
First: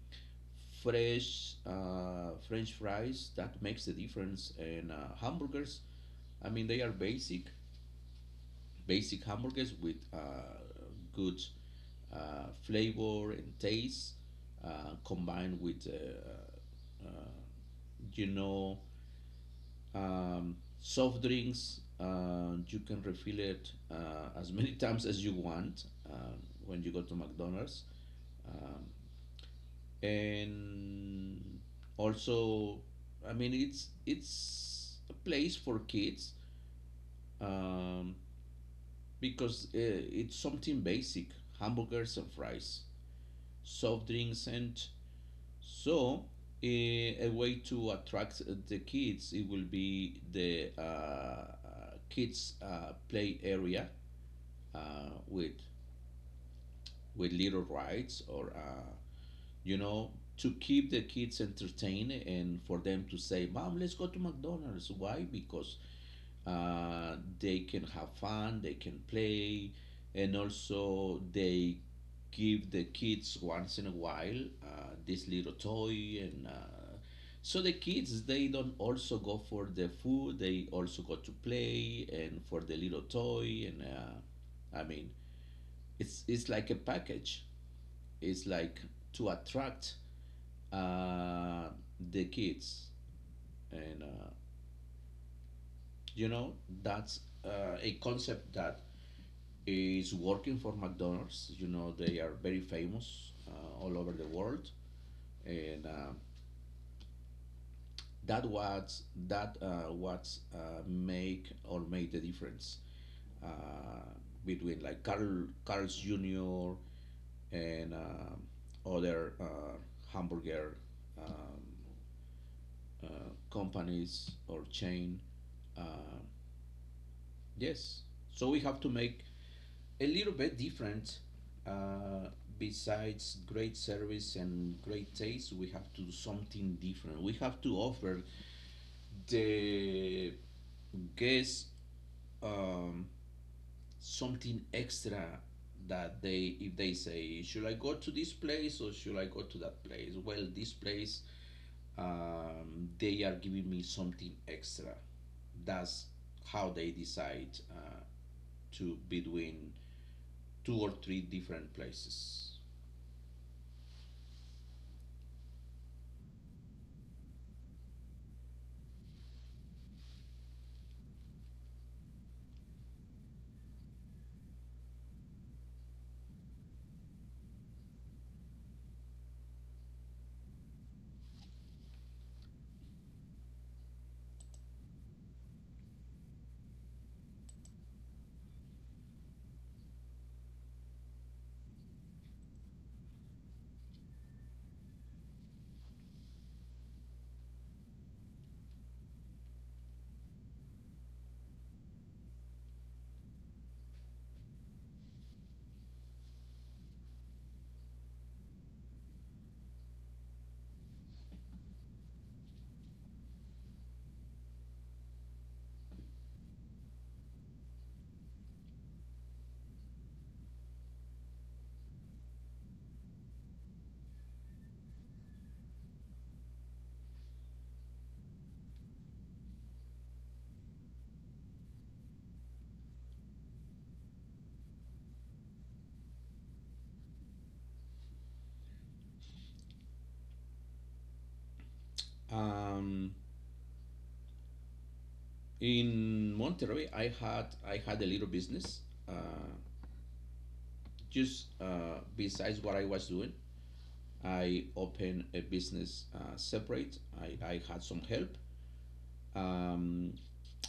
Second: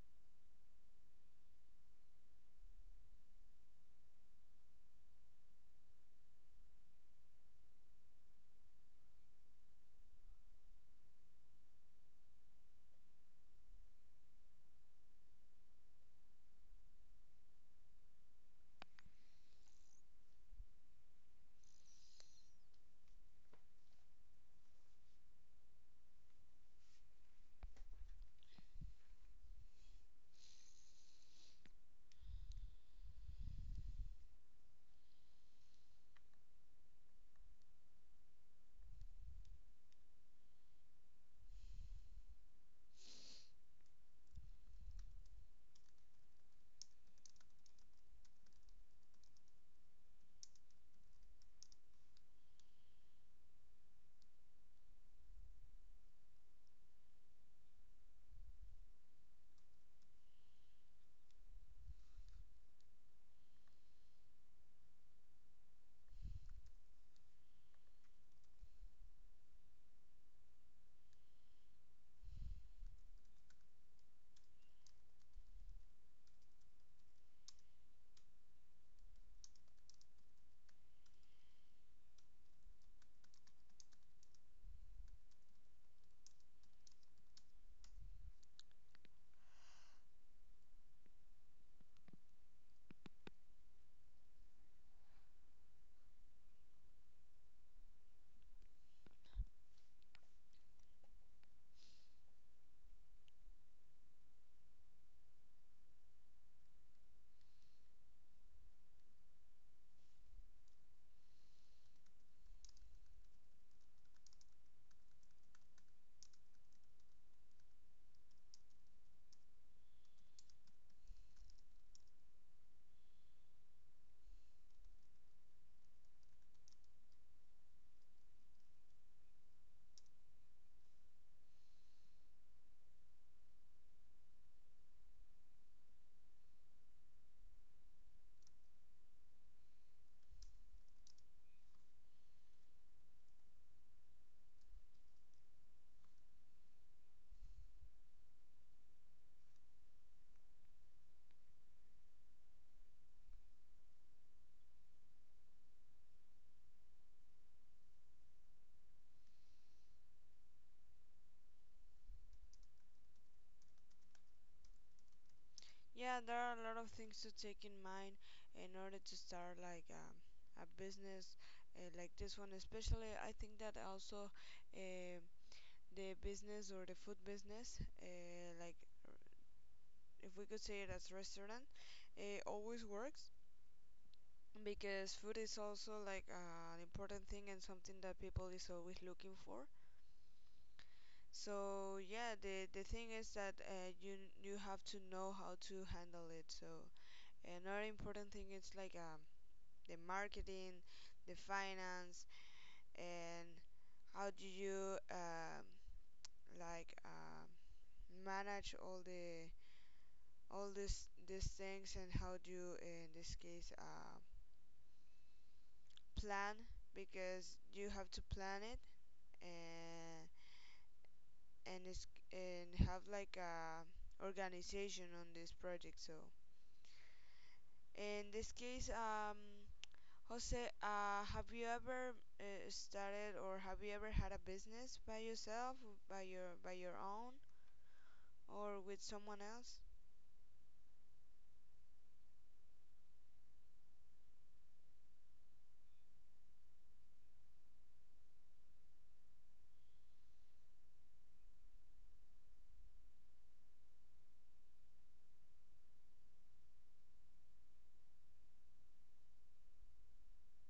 [SPEAKER 1] Fresh French fries that makes the difference, and hamburgers. I mean, they are basic hamburgers with good flavor and taste combined with you know, soft drinks. You can refill it as many times as you want, um, when you go to McDonald's. um, and also, I mean, it's a place for kids, um, because it's something basic, hamburgers and fries, soft drinks, and so a way to attract the kids. It will be the kids play area uh, with with little rides, or you know, to keep the kids entertained, and for them to say, "Mom, let's go to McDonald's." Why? Because they can have fun, they can play, and also they give the kids once in a while this little toy. And so the kids, they don't also go for the food, they also go to play and for the little toy. And I mean, it's like a package. It's like to attract uh, the kids. And you know, that's a concept that is working for McDonald's. You know, they are very famous all over the world, and that was that what make or made the difference uh, between like Carl's Jr. and other hamburger um, companies or chain. Uh, yes, so we have to make a little bit different. Uh, Besides great service and great taste, we have to do something different. We have to offer the guests um, something extra. That they, if they say, should I go to this place or should I go to that place? Well, this place, they are giving me something extra. That's how they decide to between two or three different places.
[SPEAKER 2] Yeah, there are a lot of things to take in mind in order to start like a business like this one. Especially, I think that also uh, the business or the food business, like if we could say it as restaurant, always works because food is also like an important thing and something that people is always looking for. So yeah, the thing is that you have to know how to handle it. So another important thing is like the marketing, the finance, and how do you like manage all the all this these things, and how do you in this case plan, because you have to plan it, and and have like a organization on this project. So in this case, Jose, have you ever started, or have you ever had a business by yourself, by your own, or with someone else?
[SPEAKER 1] Um, in Monterrey, I had a little business. Uh, just besides what I was doing, I opened a business separate. I had some help. Um,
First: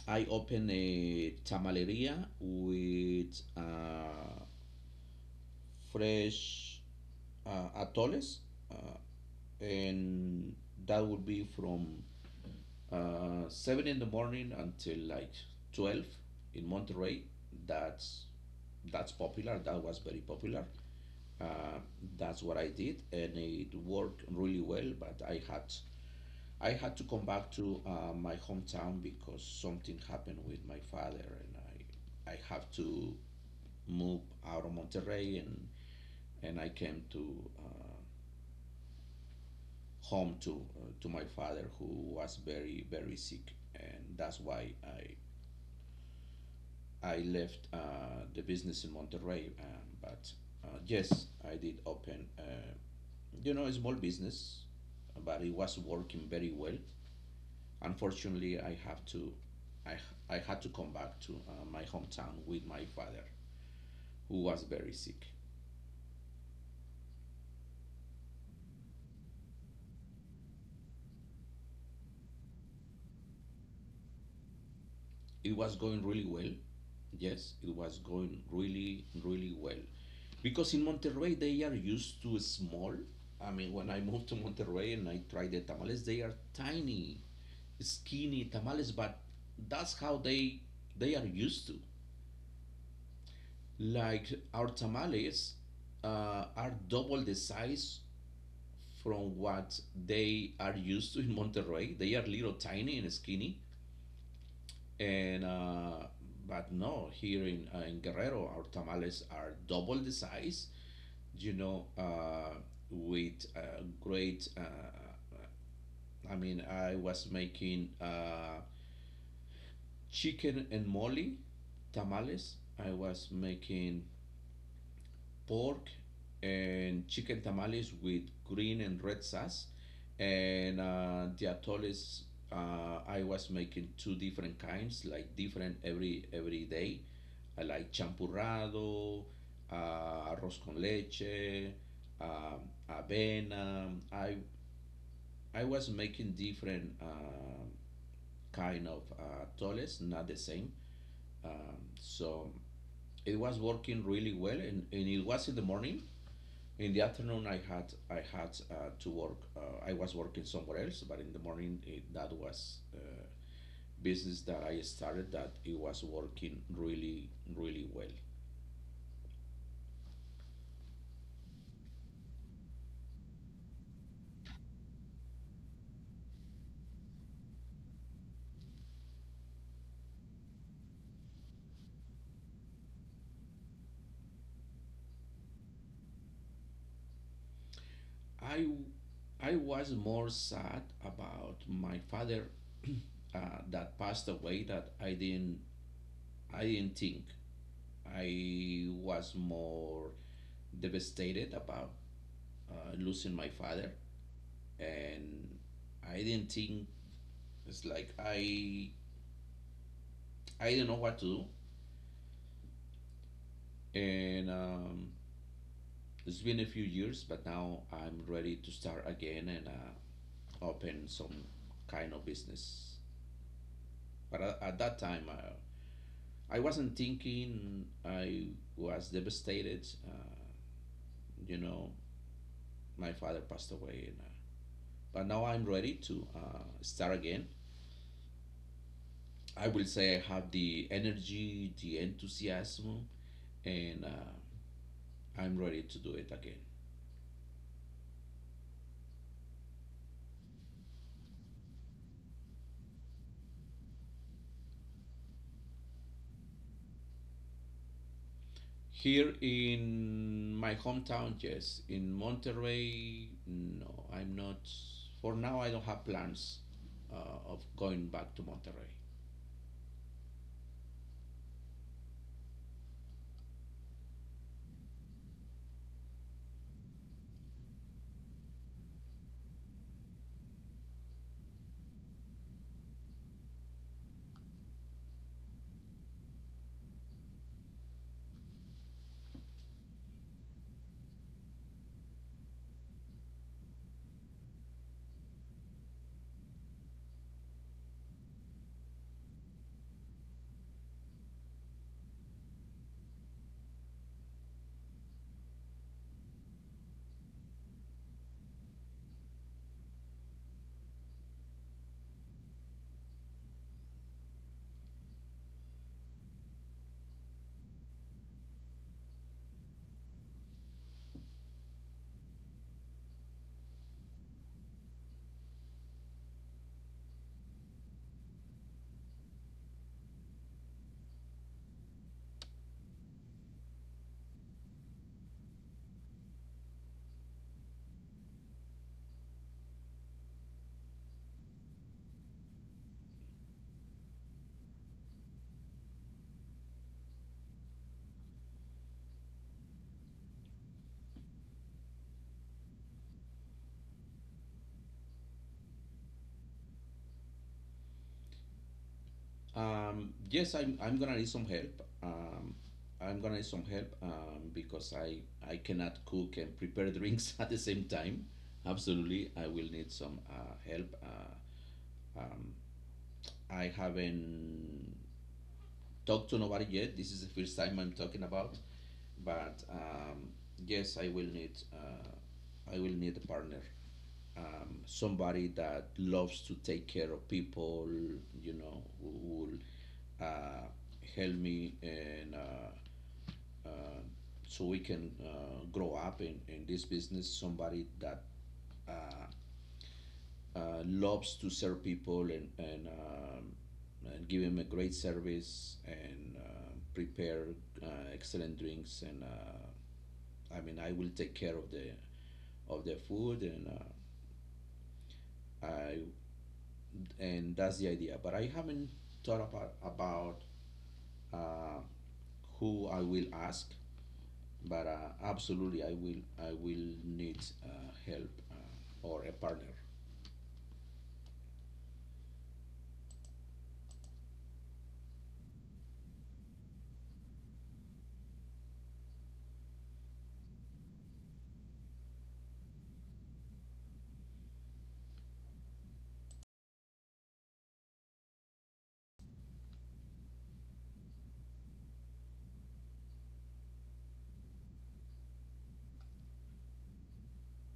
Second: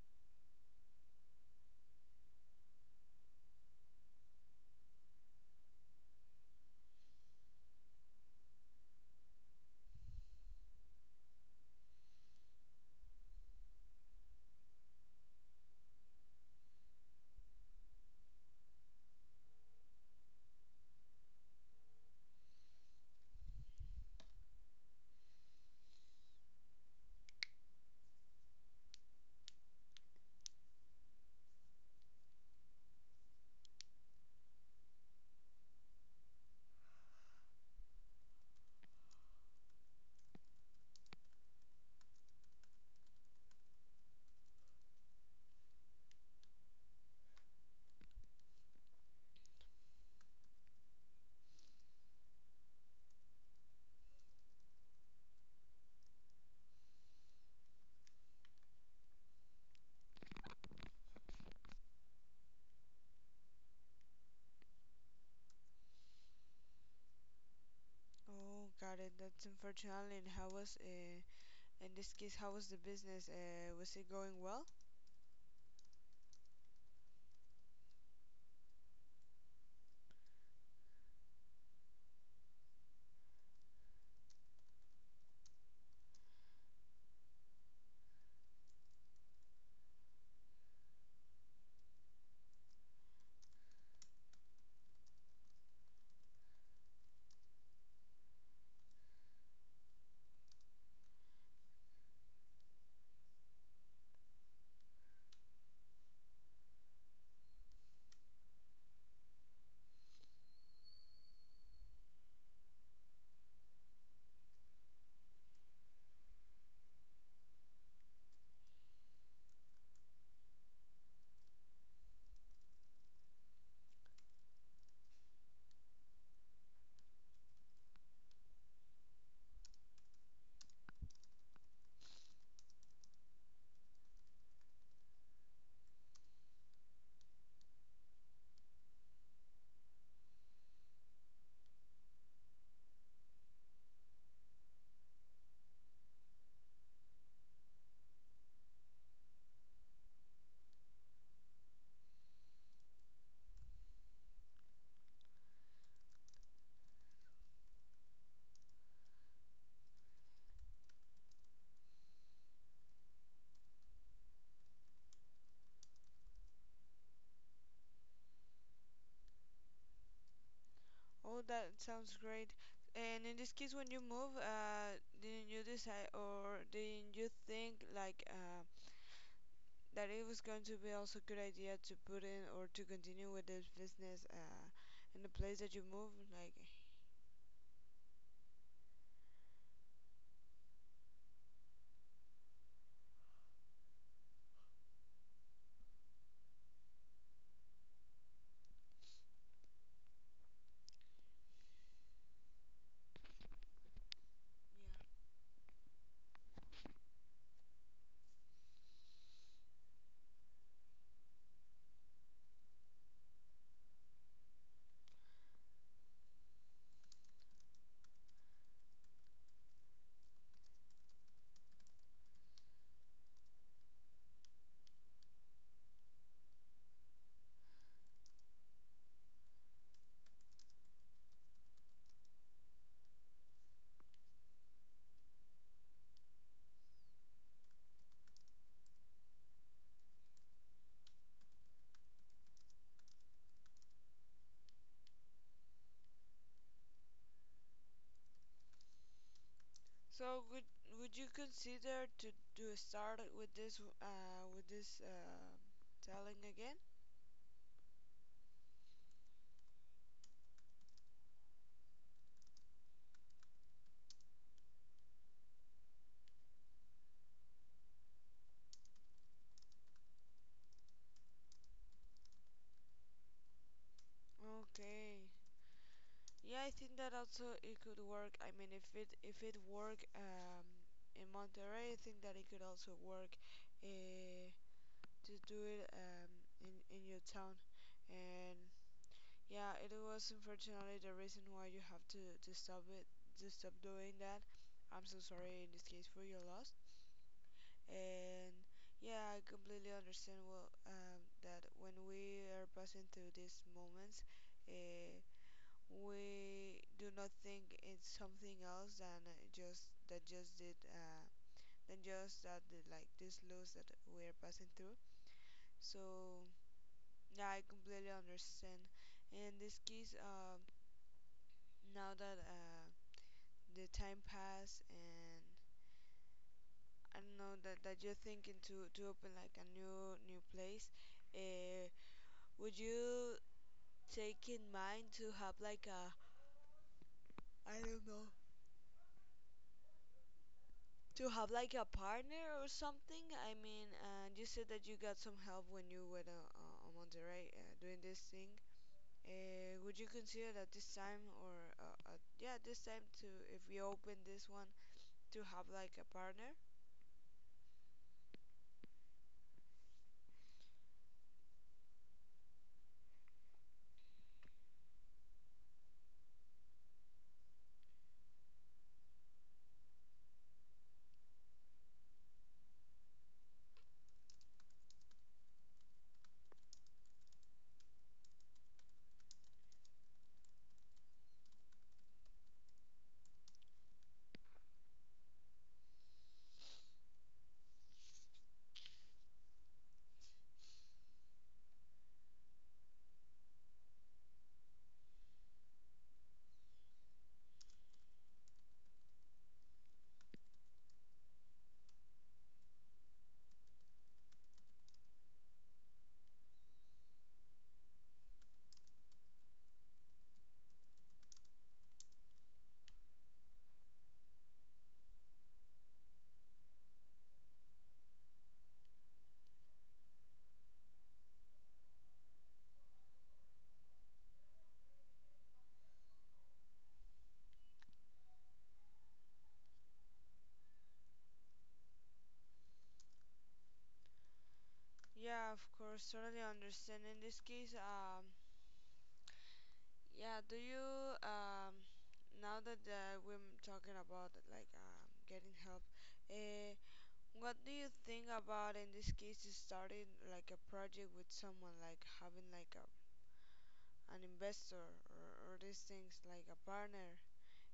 [SPEAKER 1] I opened a tamaleria with fresh atoles, uh, and that would be from 7 in the morning until like 12 in Monterrey. That's that's popular. That was very popular. Uh, that's what I did, and it worked really well. But I had to come back to my hometown because something happened with my father, and I have to move out of Monterrey, and I came to home to my father, who was very very sick. And that's why I left the business in Monterrey, but yes, I did open, you know, a small business, but it was working very well. Unfortunately, I have to, I, I had to come back to my hometown with my father, who was very sick.
[SPEAKER 2] Oh, got it. That's unfortunately. And how was, in this case, how was the business? Was it going well?
[SPEAKER 1] It was going really well. Yes, it was going really, really well. Because in Monterrey, they are used to small. I mean, when I moved to Monterrey and I tried the tamales, they are tiny, skinny tamales, but that's how they are used to. Like our tamales are double the size from what they are used to in Monterrey. They are little tiny and skinny, and but no, here in Guerrero, our tamales are double the size. You know, with great. I mean, I was making. Chicken and mole tamales. I was making pork and chicken tamales with green and red sauce. And the atoles, I was making two different kinds, like different every day. I like champurrado, arroz con leche, um, avena. I was making different kind of atoles, not the same. So it was working really well, and it was in the morning. In the afternoon, I had to work. I was working somewhere else, but in the morning, it, that was business that I started. That it was working really really well.
[SPEAKER 2] Oh, that sounds great. And in this case, when you move, didn't you decide or didn't you think like that it was going to be also a good idea to put in or to continue with this business in the place that you move? Like,
[SPEAKER 1] I I was more sad about my father uh, that passed away. That I didn't think. I was more devastated about losing my father.
[SPEAKER 2] Yeah.
[SPEAKER 1] And I didn't think, it's like I didn't know what to do, and it's been a few years, but now I'm ready to start again and open some kind of business. But at that time, I wasn't thinking. I was devastated. You know, my father passed away, and but now I'm ready to start again. I will say I have the energy, the enthusiasm, and I'm ready to do it again.
[SPEAKER 2] So would would you consider to start with this selling again?
[SPEAKER 1] Here in my hometown, yes. In Monterrey, no, I'm not. For now, I don't have plans of going back to Monterrey.
[SPEAKER 2] Okay. Yeah, I think that also it could work. I mean, if it work in Monterrey, I think that it could also work uh to do it in your town. And yeah, it was unfortunately the reason why you have to stop it to stop doing that. I'm so sorry in this case for your loss. And yeah, I completely understand well, that when we are passing through these moments, uh, we do not think it's something else than, just that just did, than just that the, like this loss that we're passing through. So yeah, I completely understand. In this case, now that the time passed, and I don't know that, you're thinking to open like a new place. Uh, would you take in mind to have like a, I don't know, to have like a partner or something? I mean, and you said that you got some help when you went on Monterrey doing this thing. Would you consider that this time or yeah, this time to, if we open this one, to have like a partner?
[SPEAKER 1] Yes, I'm gonna need some help. I'm gonna need some help because I cannot cook and prepare drinks at the same time. Absolutely, I will need some help. Um, I haven't talked to nobody yet. This is the first time I'm talking about, but yes, I will need a partner, somebody that loves to take care of people. You know, who will uh, help me and uh, so we can grow up in this business. Somebody that uh, loves to serve people and, and give him a great service and prepare uh, excellent drinks and I mean I will take care of the food I and that's the idea. But I haven't thought about uh, who I will ask. But absolutely, I will need help or a partner.
[SPEAKER 2] Yeah, of course, totally understand. In this case, yeah, do you now that we're talking about like getting help, uh, what do you think about, in this case, is starting like a project with someone, like having like a an investor, or, these things like a partner?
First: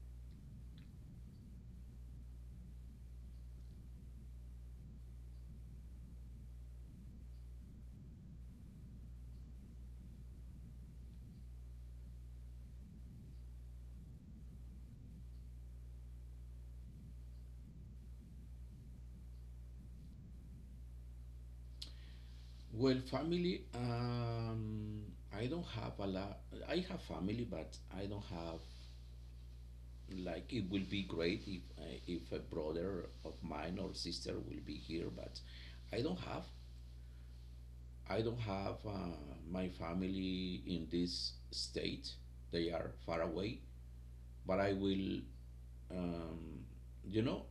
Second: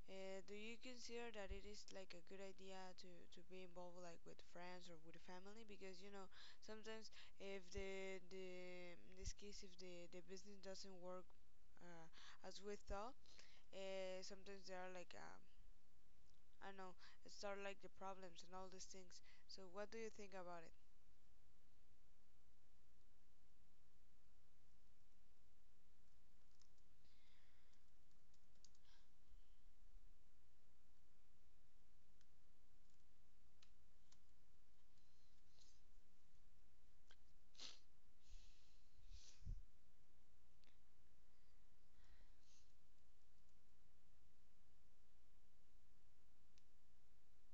[SPEAKER 2] Do you consider that it is like a good idea to be involved like with friends or with family? Because, you know, sometimes if the in this case, if the business doesn't work uh, as we thought, sometimes there are like, I don't know, start like the problems and all these things. So what do you think about it?
[SPEAKER 1] Well, family. I don't have a lot. I have family, but I don't have, like, it will be great if a brother of mine or sister will be here, but I don't have. I don't have my family in this state. They are far away, but I will, um, you know,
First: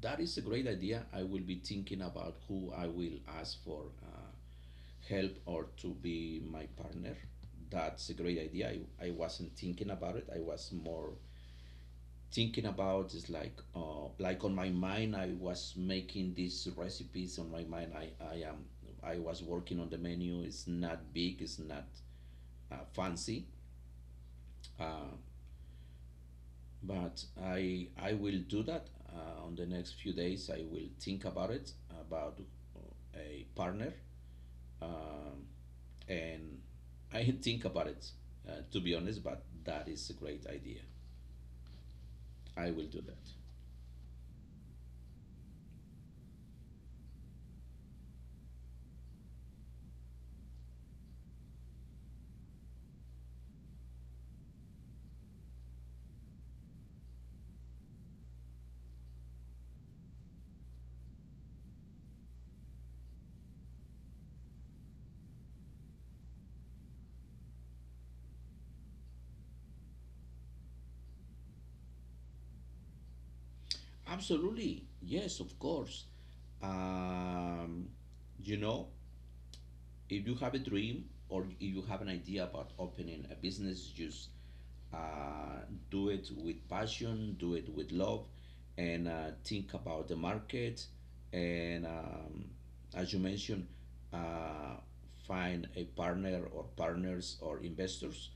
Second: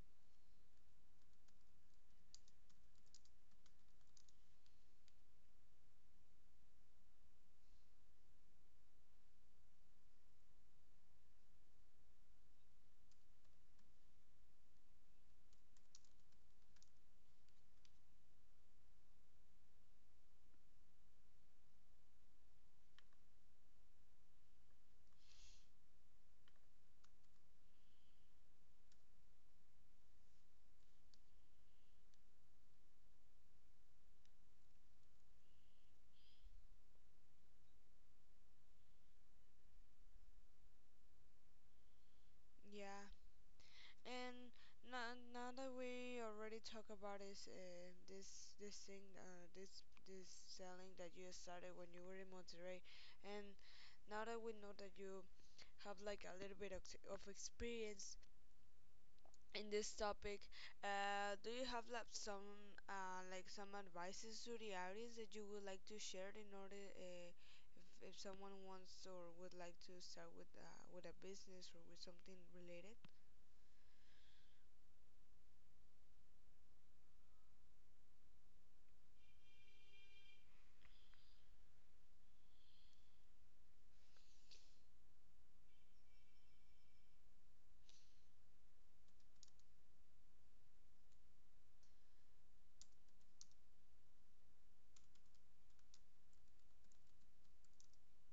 [SPEAKER 1] that is a great idea. I will be thinking about who I will ask for help or to be my partner. That's a great idea. I wasn't thinking about it. I was more thinking about, is like on my mind. I was making these recipes on my mind. I was working on the menu. It's not big, it's not fancy, uh, but I will do that on the next few days. I will think about it, about a partner, um, and I think about it, to be honest, but that is a great idea. I will do
[SPEAKER 2] Yeah.
[SPEAKER 1] that.
[SPEAKER 2] And now, now that we already talk about this, this thing, this selling that you started when you were in Monterrey, and now that we know that you have like a little bit of experience in this topic, do you have like some advices to the audience that you would like to share in order if someone wants or would like to start with a business or with something related?
[SPEAKER 1] Absolutely. Yes, of course. Um, you know, if you have a dream or if you have an idea about opening a business, just uh, do it with passion, do it with love, and think about the market. And as you mentioned, uh, find a partner or partners or investors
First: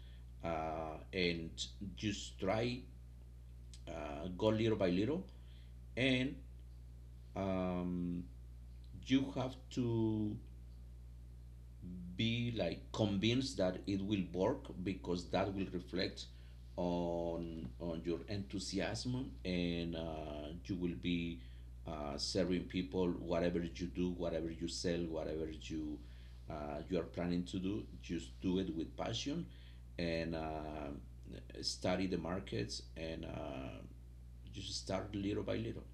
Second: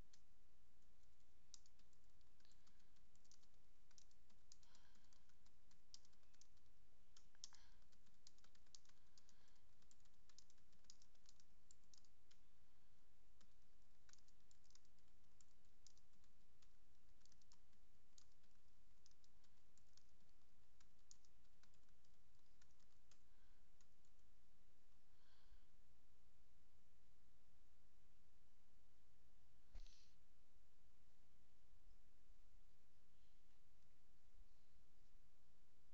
[SPEAKER 1] and just try, go little by little, and um, you have to be, like, convinced that it will work, because that will reflect on your enthusiasm, and you will be serving people. Whatever you do, whatever you sell, whatever you you are planning to do, just do it with passion, and study the markets, and just start little by little.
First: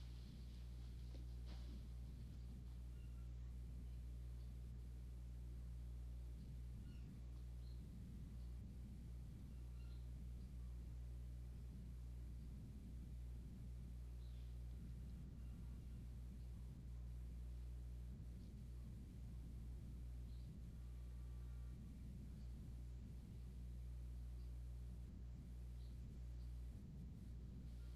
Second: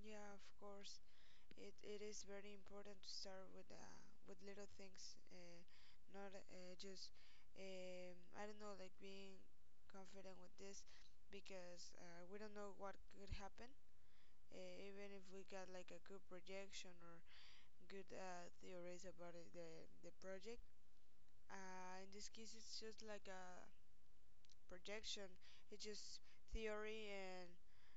[SPEAKER 2] Yeah, of course. It is very important to start with little things, not just I don't know, like being confident with this because we don't know what could happen. Even if we got like a good projection or good theories about it, the project, in this case it's just like a projection, it's just theory and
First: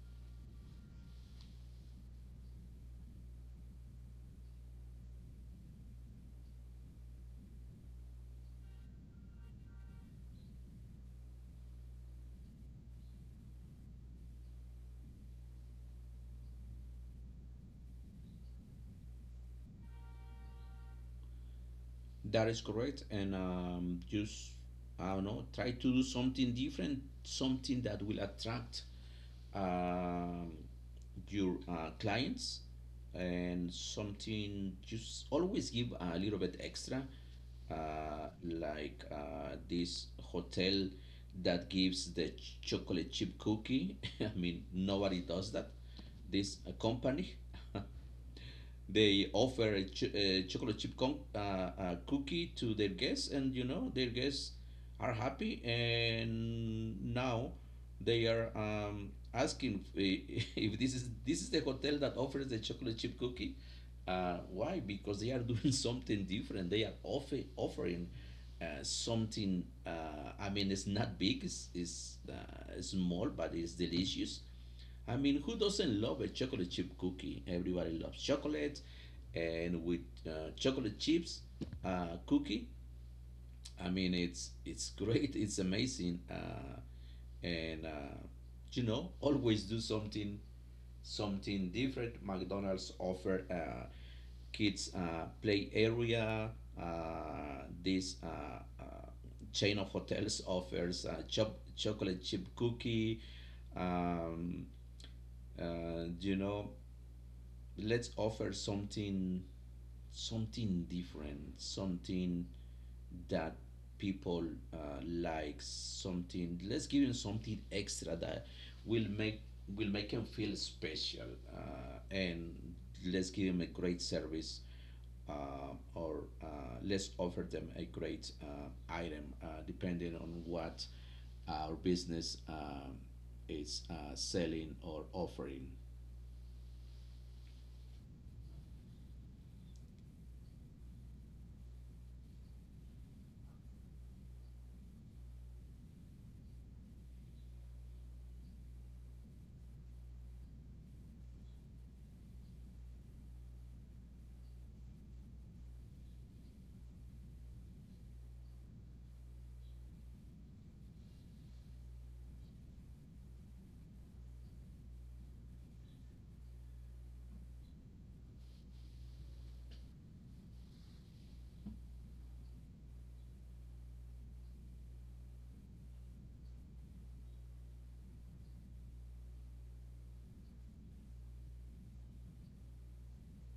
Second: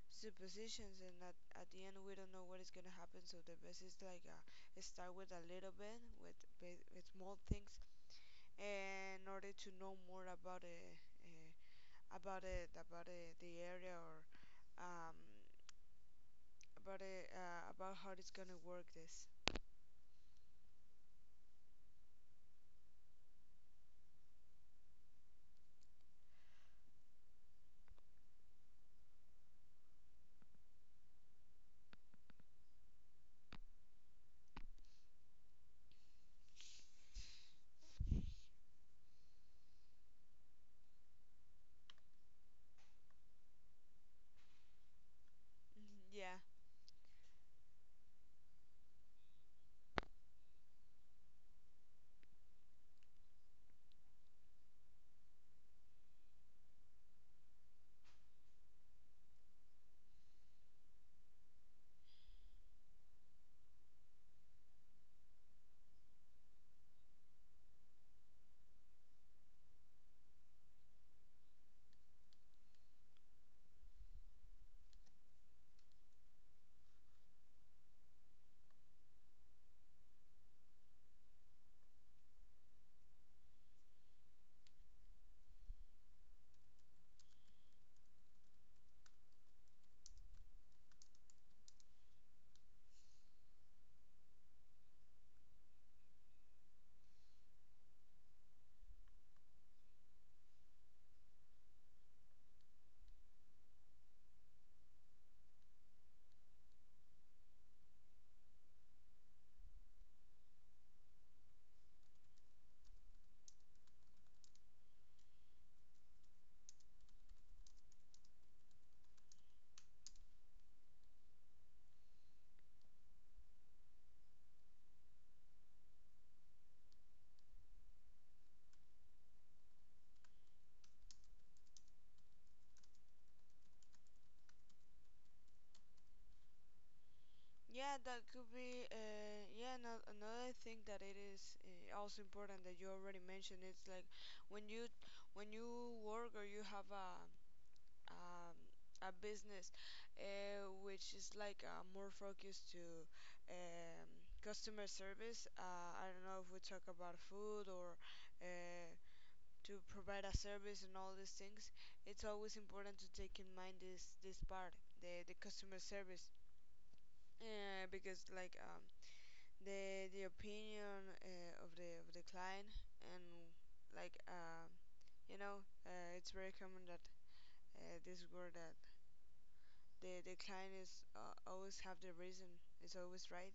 [SPEAKER 2] suppositions, and at the end we don't know what is going to happen, so the best is like start with a little bit with small things in order to know more about it, uh, about it, the area, or um, about it, about how it's going to work this.
[SPEAKER 1] That is correct. And just, I don't know, try to do something different, something that will attract um your clients, and something. Just always give a little bit extra, like this hotel that gives the chocolate chip cookie. I mean, nobody does that,
[SPEAKER 2] Yeah.
[SPEAKER 1] this company. They offer a, a chocolate chip cookie to their guests, and you know their guests are happy. And now they are asking if, if this is, this is the hotel that offers the chocolate chip cookie. Why? Because they are doing something different. They are offering something. I mean, it's not big. It's small, but it's delicious. I mean, who doesn't love a chocolate chip cookie? Everybody loves chocolate, and with chocolate chips cookie, I mean, it's great, it's amazing, and you know, always do something, something different. McDonald's offer kids play area. This chain of hotels offers chop chocolate chip cookie. Um, you know, let's offer something, something different, something that people like. Something, let's give them something extra that will make, will make them feel special, and let's give them a great service, or let's offer them a great item, depending on what our business is selling or offering.
[SPEAKER 2] Yeah, that could be. Yeah, no, another thing that it is also important that you already mentioned. It's like when you when you work or you have um, a business, which is like more focused to um, customer service. I don't know if we talk about food or uh, to provide a service and all these things. It's always important to take in mind this part, the customer service. Yeah, because like the opinion of the client and like it's very common that this word that the client is, always have the reason, it's always right.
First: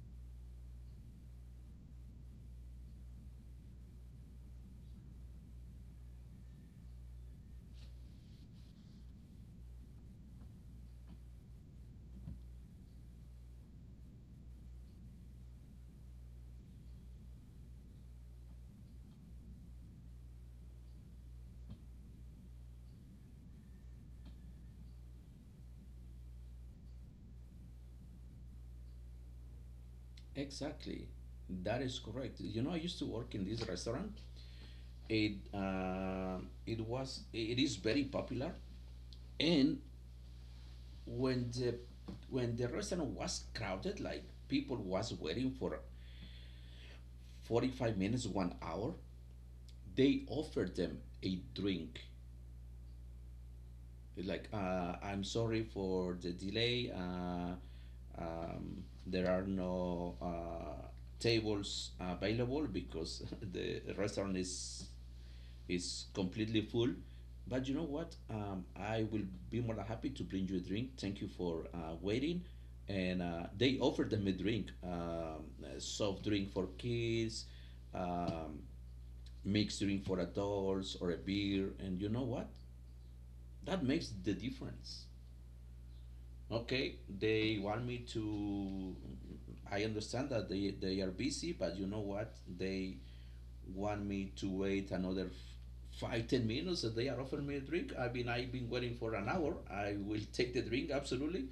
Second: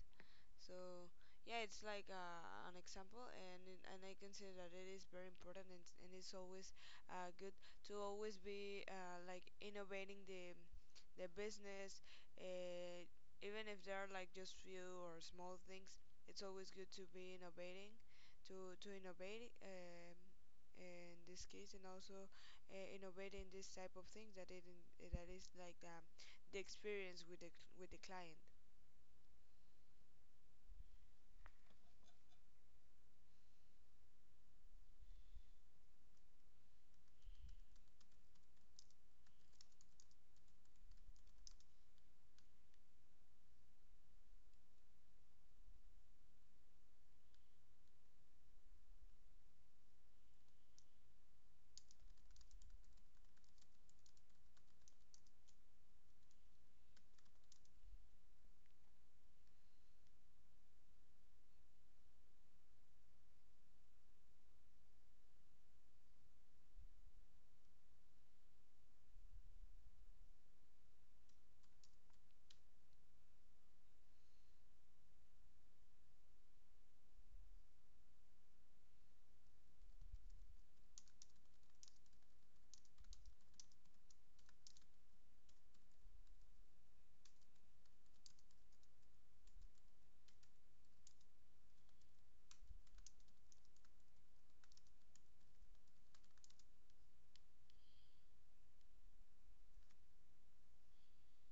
[SPEAKER 2] So yeah, it's like an example, and and I consider that it is very important, and it's always good to always be like innovating the business, uh, even if there are like just few or small things. It's always good to be innovating, to innovate, in this case, and also innovate in this type of things that it that is like, the experience with the client.
[SPEAKER 1] Exactly. That is correct. You know, I used to work in this restaurant. It was, it is very popular, and when the, when the restaurant was crowded, like people was waiting for 45 minutes, 1 hour, they offered them a drink. Like, I'm sorry for the delay. There are no tables available because the restaurant is, it's completely full. But you know what? I will be more than happy to bring you a drink. Thank you for waiting. And they offered them a drink, a soft drink for kids, um, mixed drink for adults, or a beer. And you know what? That makes the difference. Okay, they want me to. I understand that they are busy, but you know what? They want me to wait another 5, 10 minutes. That they are offering me a drink, I mean, I've been waiting for an hour, I will take the drink, absolutely.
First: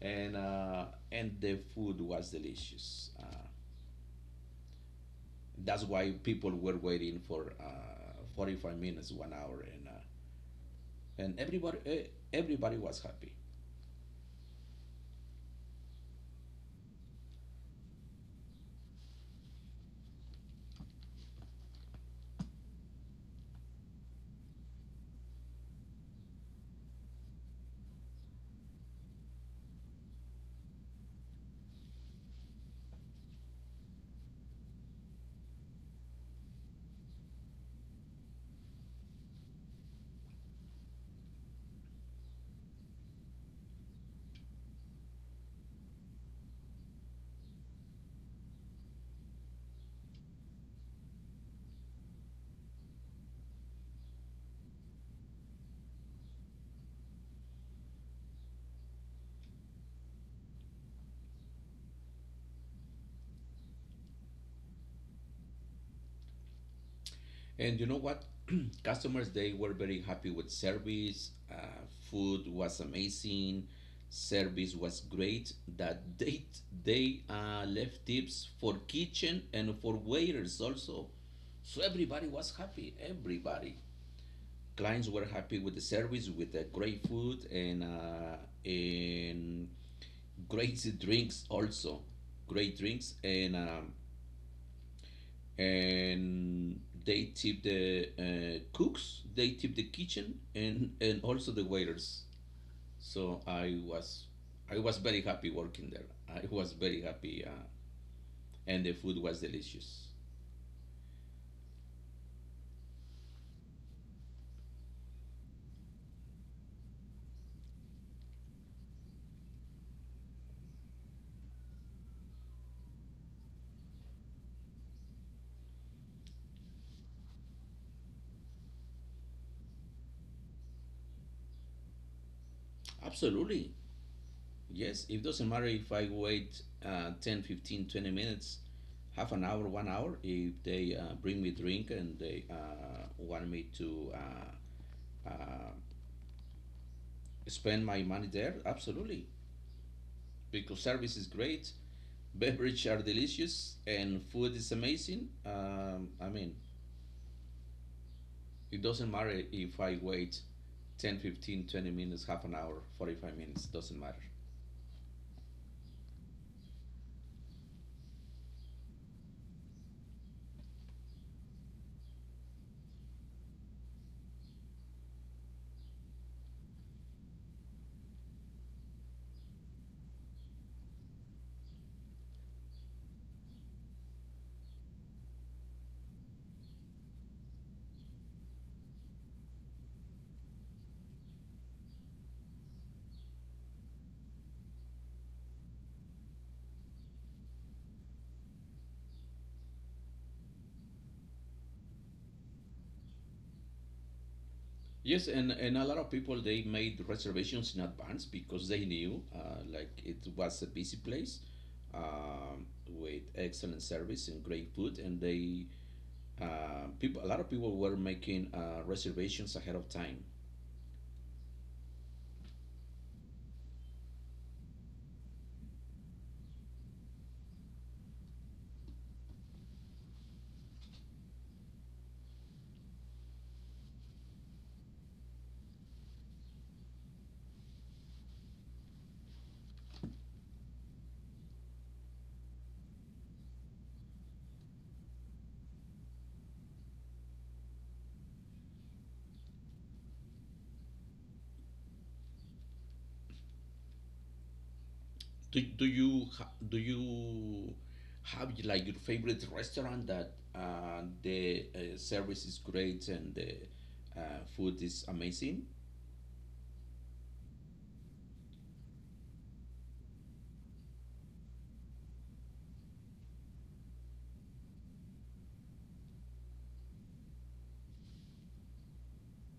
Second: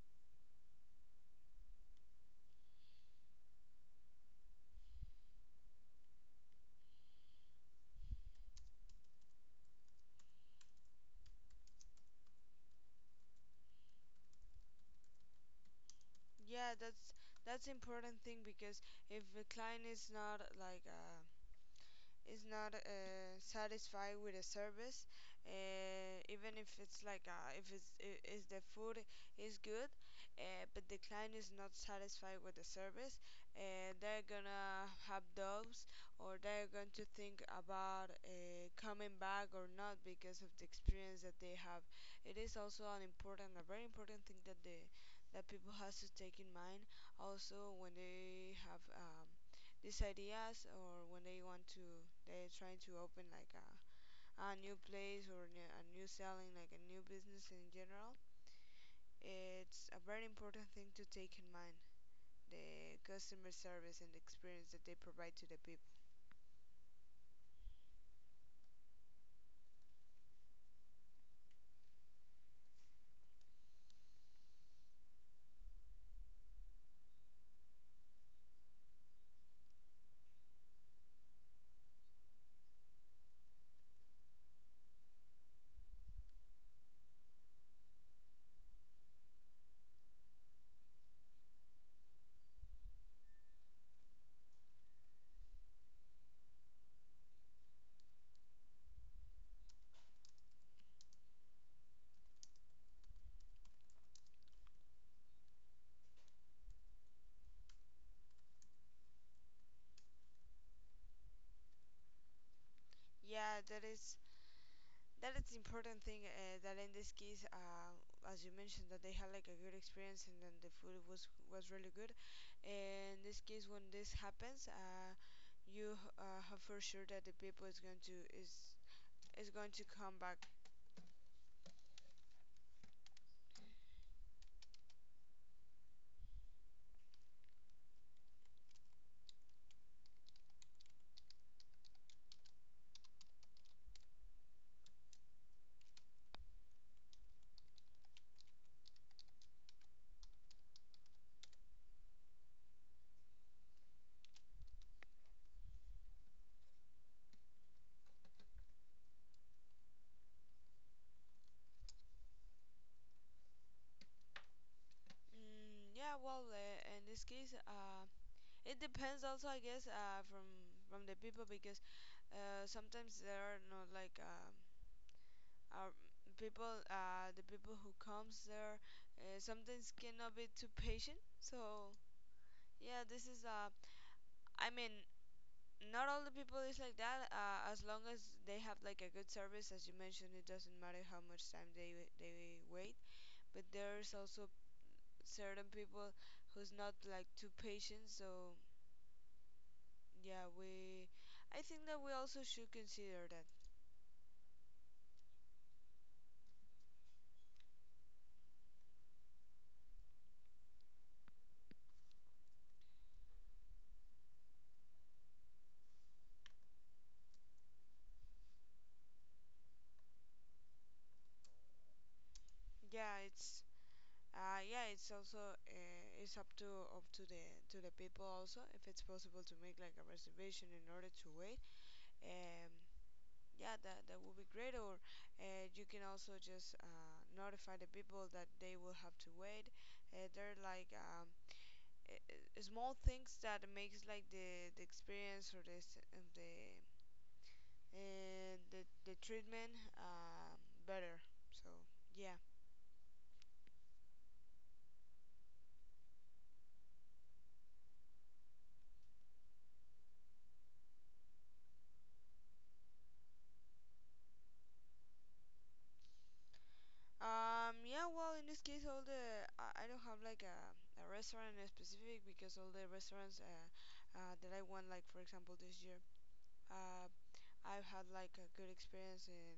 [SPEAKER 1] And the food was delicious, that's why people were waiting for 45 minutes, 1 hour, and everybody, eh, everybody was happy.
[SPEAKER 2] Yeah, that's important thing, because if the client is not like is not satisfied with the service, even if it's like if is the food is good, but the client is not satisfied with the service, they're gonna have doubts, or they're going to think about coming back or not because of the experience that they have. It is also an important, a very important thing, that the that people has to take in mind also when they have, these ideas, or when they want to, they're trying to open like a new place or new, a new selling like a new business in general. It's a very important thing to take in mind the customer service and the experience that they provide to the people.
[SPEAKER 1] And you know what? Customers, they were very happy with service. Food was amazing. Service was great, that they left tips for kitchen and for waiters also. So everybody was happy. Everybody. Clients were happy with the service, with the great food and great drinks also. Great drinks and and they tip the cooks, they tip the kitchen, and also the waiters. So I was very happy working there. I was very happy, and the food was delicious.
[SPEAKER 2] Yeah, that is important thing, that in this case, as you mentioned, that they had like a good experience and then the food was really good. And in this case, when this happens, you have for sure that the people is going to come back.
[SPEAKER 1] Absolutely, yes. It doesn't matter if I wait 10, 15, 20 minutes, half an hour, 1 hour. If they bring me drink and they want me to uh, spend my money there, absolutely, because service is great. Beverages are delicious and food is amazing. I mean, it doesn't matter if I wait 10, 15, 20 minutes, half an hour, 45 minutes, doesn't matter.
[SPEAKER 2] Mm, yeah, well, in this case, it depends also, I guess, from the people, because sometimes there are not like, our people, the people who comes there, sometimes cannot be too patient. So yeah, this is I mean, not all the people is like that. As long as they have like a good service, as you mentioned, it doesn't matter how much time they wait. But there's also certain people who's not like too patient. So yeah, we I think that we also should consider that.
[SPEAKER 1] Yes, and a lot of people, they made reservations in advance because they knew, like, it was a busy place, with excellent service and great food. And people, a lot of people were making reservations ahead of time.
[SPEAKER 2] Yeah, it's yeah, it's also it's up to up to the people also, if it's possible to make like a reservation in order to wait. um yeah, that that would be great. Or you can also just notify the people that they will have to wait. They're like small things that makes like the experience, or this of the and the the treatment, better. So yeah.
[SPEAKER 1] Do you have, like, your favorite restaurant that the service is great and the food is amazing?
[SPEAKER 2] Yeah. Well, in this case, all the I don't have like a restaurant in specific, because all the restaurants that I went, like for example, this year, uh, I've had like a good experience in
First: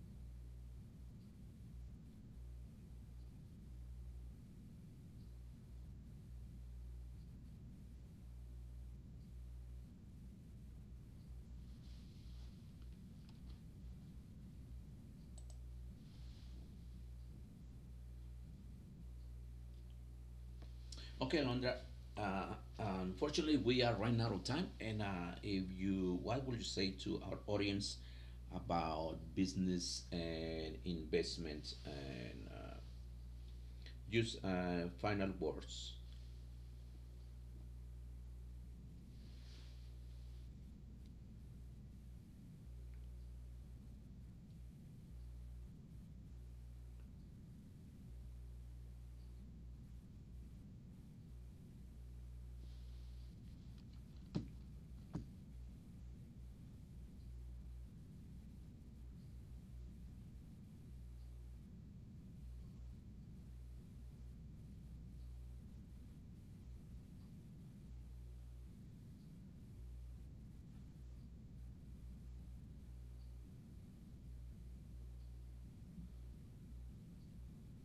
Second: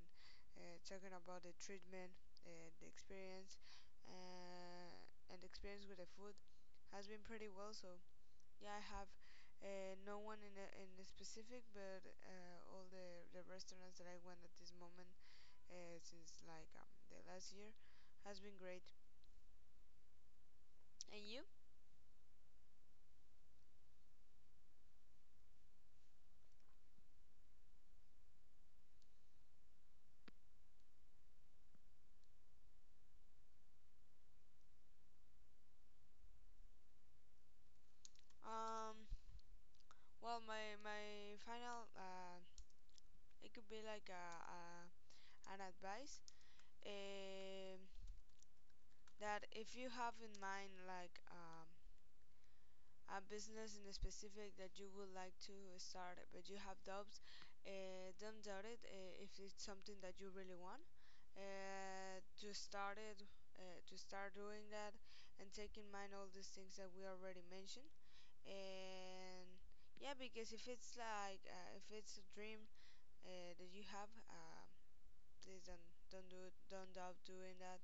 [SPEAKER 2] talking about the treatment, and the experience, uh, and the experience with the food has been pretty well. So yeah, I have no one in a specific, but all the restaurants that I went at this moment, since like the last year has been great. And
[SPEAKER 1] Okay,
[SPEAKER 2] you?
[SPEAKER 1] Alondra. Uh, unfortunately, we are running out of time. And if you, what would you say to our audience about business and investment and use final words?
[SPEAKER 2] Um, well, my final, it could be like a an advice, um that if you have in mind like, a business in a specific that you would like to start, but you have doubts, don't doubt it, if it's something that you really want to start it, to start doing that, and take in mind all these things that we already mentioned. And yeah, because if it's like if it's a dream that you have, please don't do it, don't doubt doing that,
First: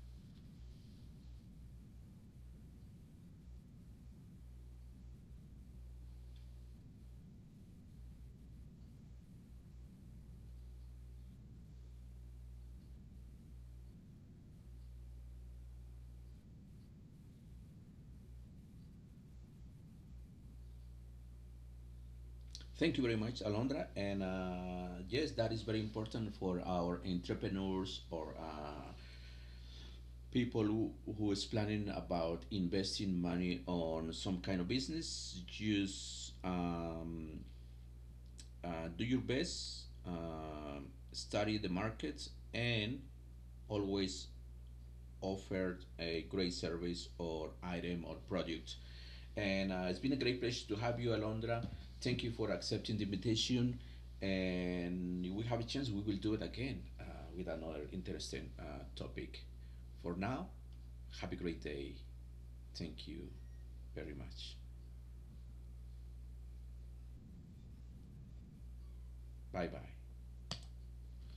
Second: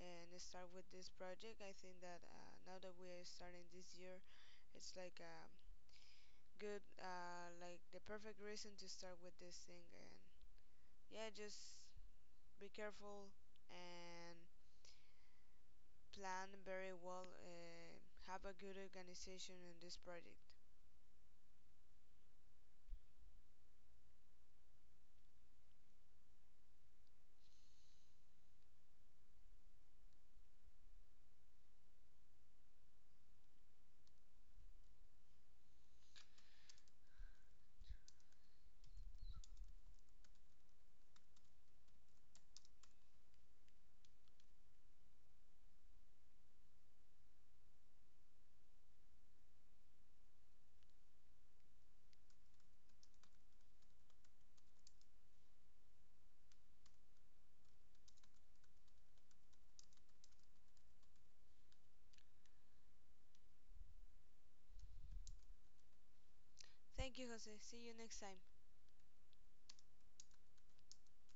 [SPEAKER 2] and start with this project. I think that now that we are starting this year, it's like a good like the perfect reason to start with this thing. And yeah, just be careful and plan very well, have a good organization in this project.
[SPEAKER 1] Thank you very much, Alondra. And yes, that is very important for our entrepreneurs, or people who is planning about investing money on some kind of business. Just do your best, um, study the market, and always offered a great service or item or product. And it's been a great pleasure to have you, Alondra. Thank you for accepting the invitation. And if we have a chance, we will do it again with another interesting topic. For now, have a great day. Thank you very much.
[SPEAKER 2] Thank you, Jose. See you next time.
[SPEAKER 1] Bye bye.